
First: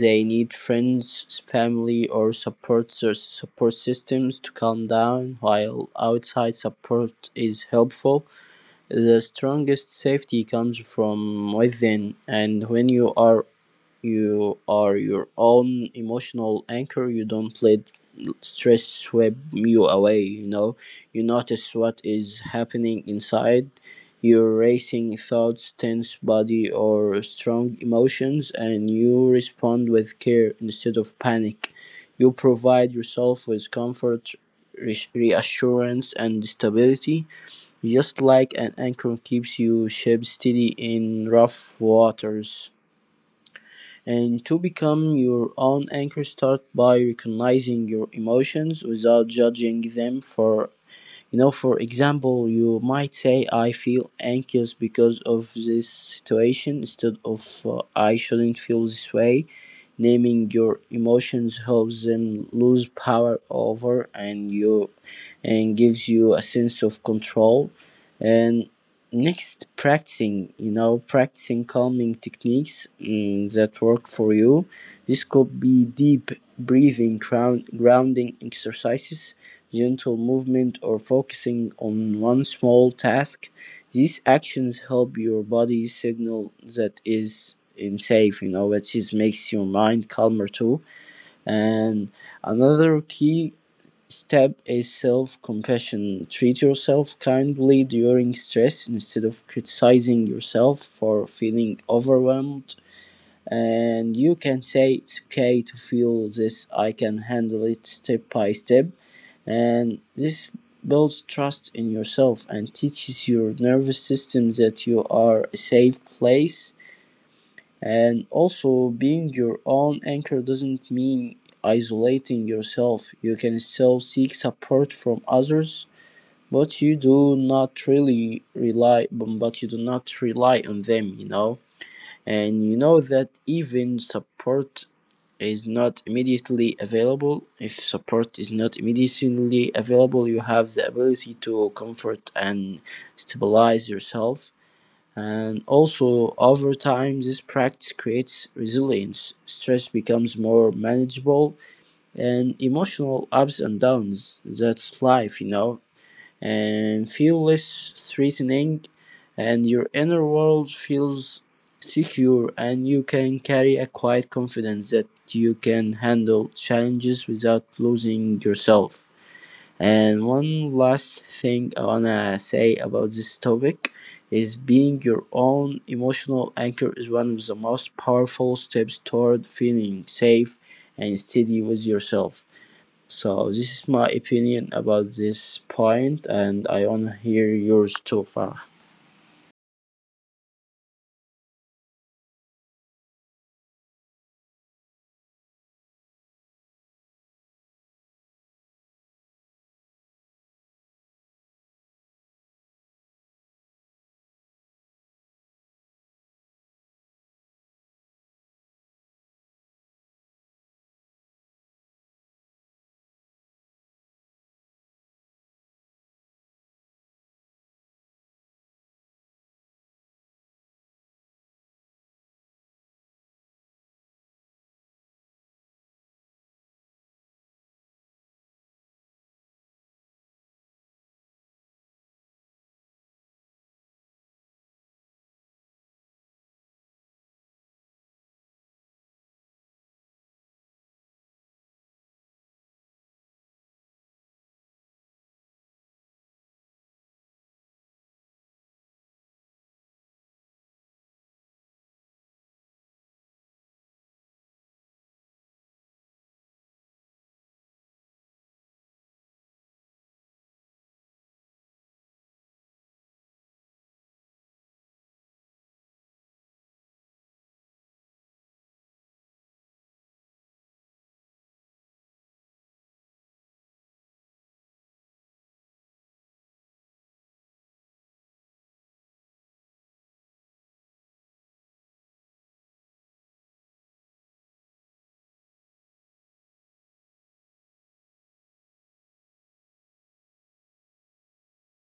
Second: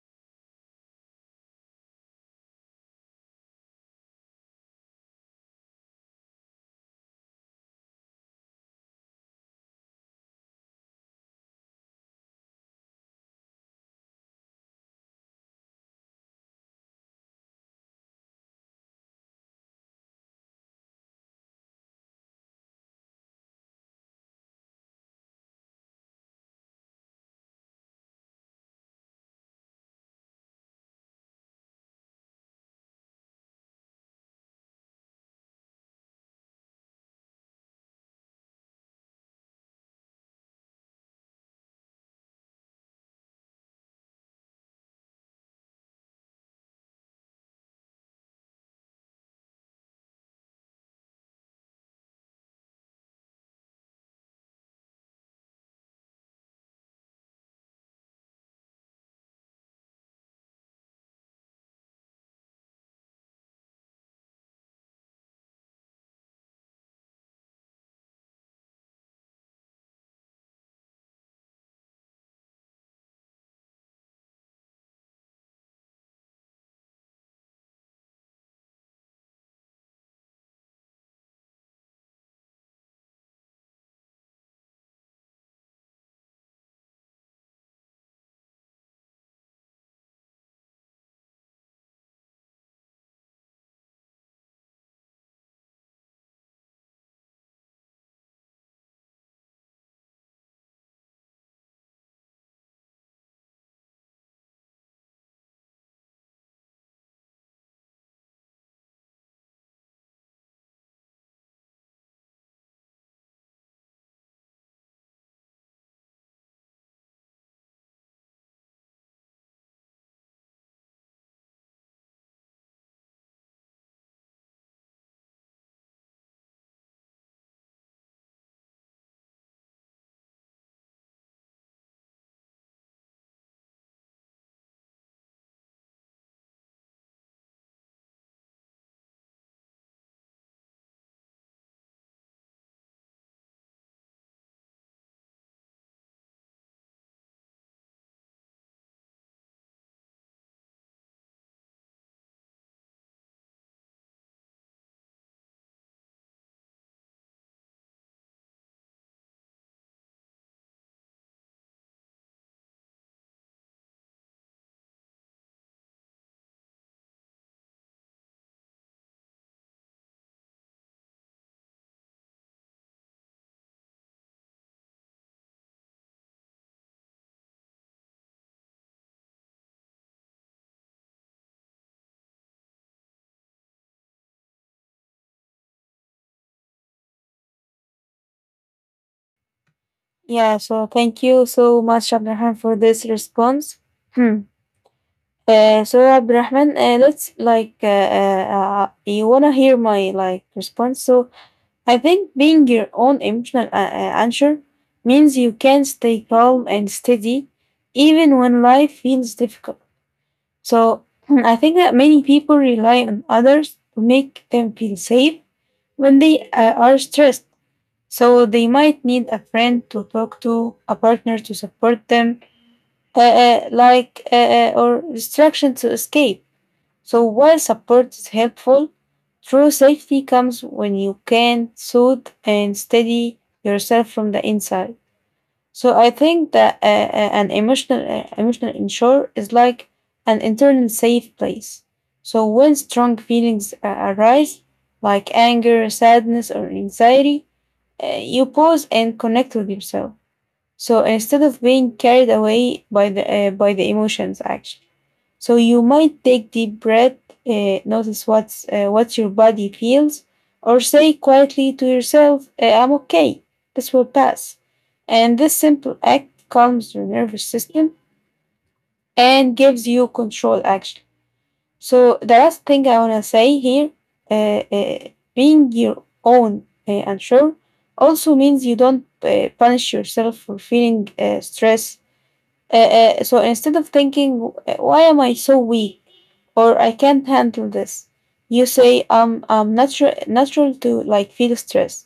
Speaker 2: They need friends, family, or support systems to calm down, while outside support is helpful, the strongest safety comes from within, and when you are your own emotional anchor, you don't let stress sweep you away, you know. You notice what is happening inside, your racing thoughts, tense body or strong emotions, and you respond with care instead of panic. You provide yourself with comfort, reassurance and stability, just like an anchor keeps your ship steady in rough waters. And to become your own anchor, start by recognizing your emotions without judging them. For you know for example, you might say, I feel anxious because of this situation, instead of I shouldn't feel this way. Naming your emotions helps them lose power over and you, and gives you a sense of control. And next, practicing, you know, practicing calming techniques that work for you. This could be deep breathing, grounding exercises, gentle movement or focusing on one small task. These actions help your body signal that is in safe, you know, it just makes your mind calmer too. And another key step is self compassion. Treat yourself kindly during stress instead of criticizing yourself for feeling overwhelmed, and you can say, it's okay to feel this, I can handle it step by step. And this builds trust in yourself and teaches your nervous system that you are a safe place. And also being your own anchor doesn't mean isolating yourself. You can still seek support from others, but you do not really rely but you do not rely on them, you know. And you know that even support is not immediately available if support is not immediately available, you have the ability to comfort and stabilize yourself. And also over time this practice creates resilience. Stress becomes more manageable, and emotional ups and downs, that's life, you know, and feel less threatening. And your inner world feels secure, and you can carry a quiet confidence that you can handle challenges without losing yourself. And one last thing I wanna say about this topic is being your own emotional anchor is one of the most powerful steps toward feeling safe and steady with yourself. So this is my opinion about this point, and I wanna hear yours too, Farah.
Speaker 1: Yeah. So, thank you so much, Abdurrahman, for this response. Hmm. So, Abdurrahman, let's you wanna hear my like response. So, I think being your own emotional anchor means you can stay calm and steady even when life feels difficult. So I think that many people rely on others to make them feel safe when they are stressed. So they might need a friend to talk to, a partner to support them, or distraction to escape. So while support is helpful, true safety comes when you can soothe and steady yourself from the inside. So I think that an emotional inshore is like an internal safe place. So when strong feelings arise, like anger, sadness, or anxiety, you pause and connect with yourself. So instead of being carried away by the emotions, actually, so you might take deep breath, notice what your body feels, or say quietly to yourself, "I'm okay. This will pass." And this simple act calms your nervous system and gives you control. Actually, so the last thing I wanna say here, uh, uh, being your own unsure also means you don't punish yourself for feeling stress so instead of thinking, why am I so weak or I can't handle this, you say, "I'm natural to like feel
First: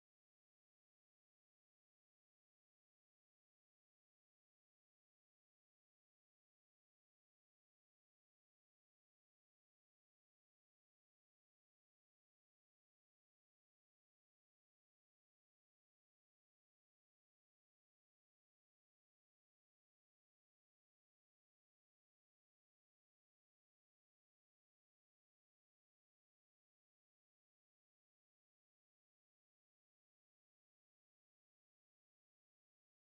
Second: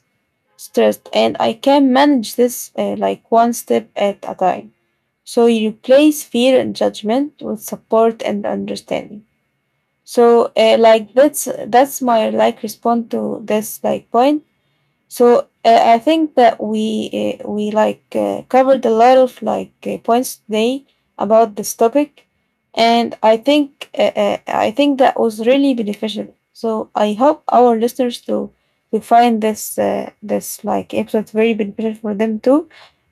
Speaker 1: stressed, and I can manage this like one step at a time. So you replace fear and judgment with support and understanding. So that's my like response to this like point so I think that we like covered a lot of like points today about this topic, and I think that was really beneficial. So I hope our listeners to find this like episode very beneficial for them too,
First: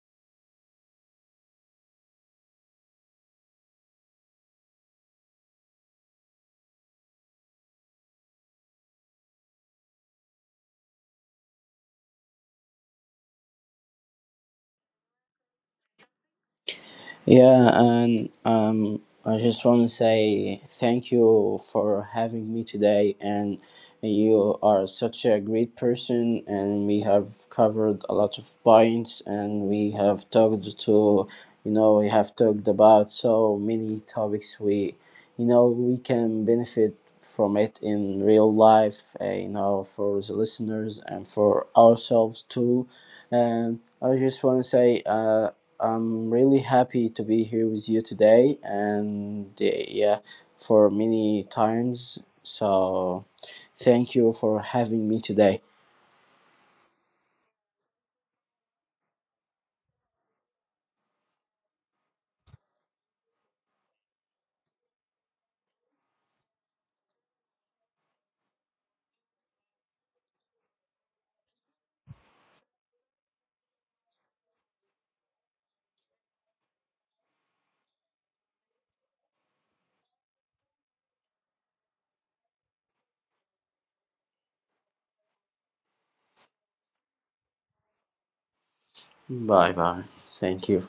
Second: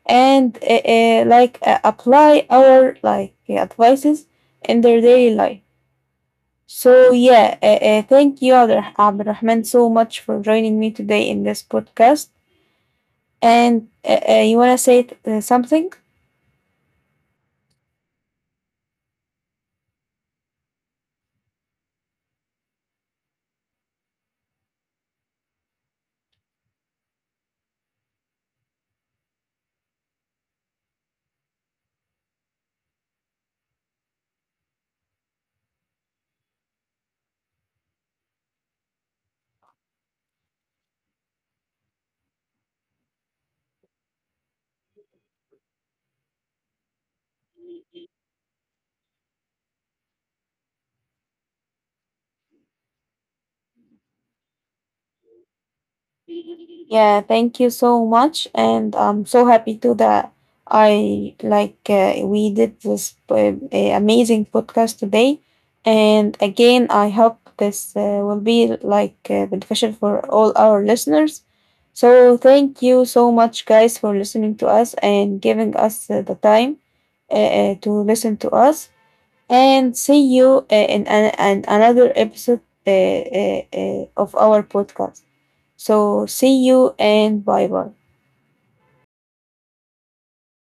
Speaker 1: and apply our like advices in their daily life. So yeah, thank you, Abdurrahman, so much for joining me today in this podcast. And you want to say something?
Speaker 2: Yeah, and I just want to say thank you for having me today. And you are such a great person, and we have covered a lot of points, and we have talked to, you know, we have talked about so many topics. We, you know, we can benefit from it in real life. For the listeners and for ourselves too. And I just want to say. I'm really happy to be here with you today, and yeah, for many times. So, thank you for having me today.
Speaker 1: Yeah, thank you so much. And I'm so happy too that I like we did this amazing podcast today. And again, I hope this will be like beneficial for all our listeners. So thank you so much, guys, for listening to us and giving us the time to listen to us. And see you in, an another episode of our podcast. So, see you and bye bye.
Speaker 2: Bye bye. Thank you.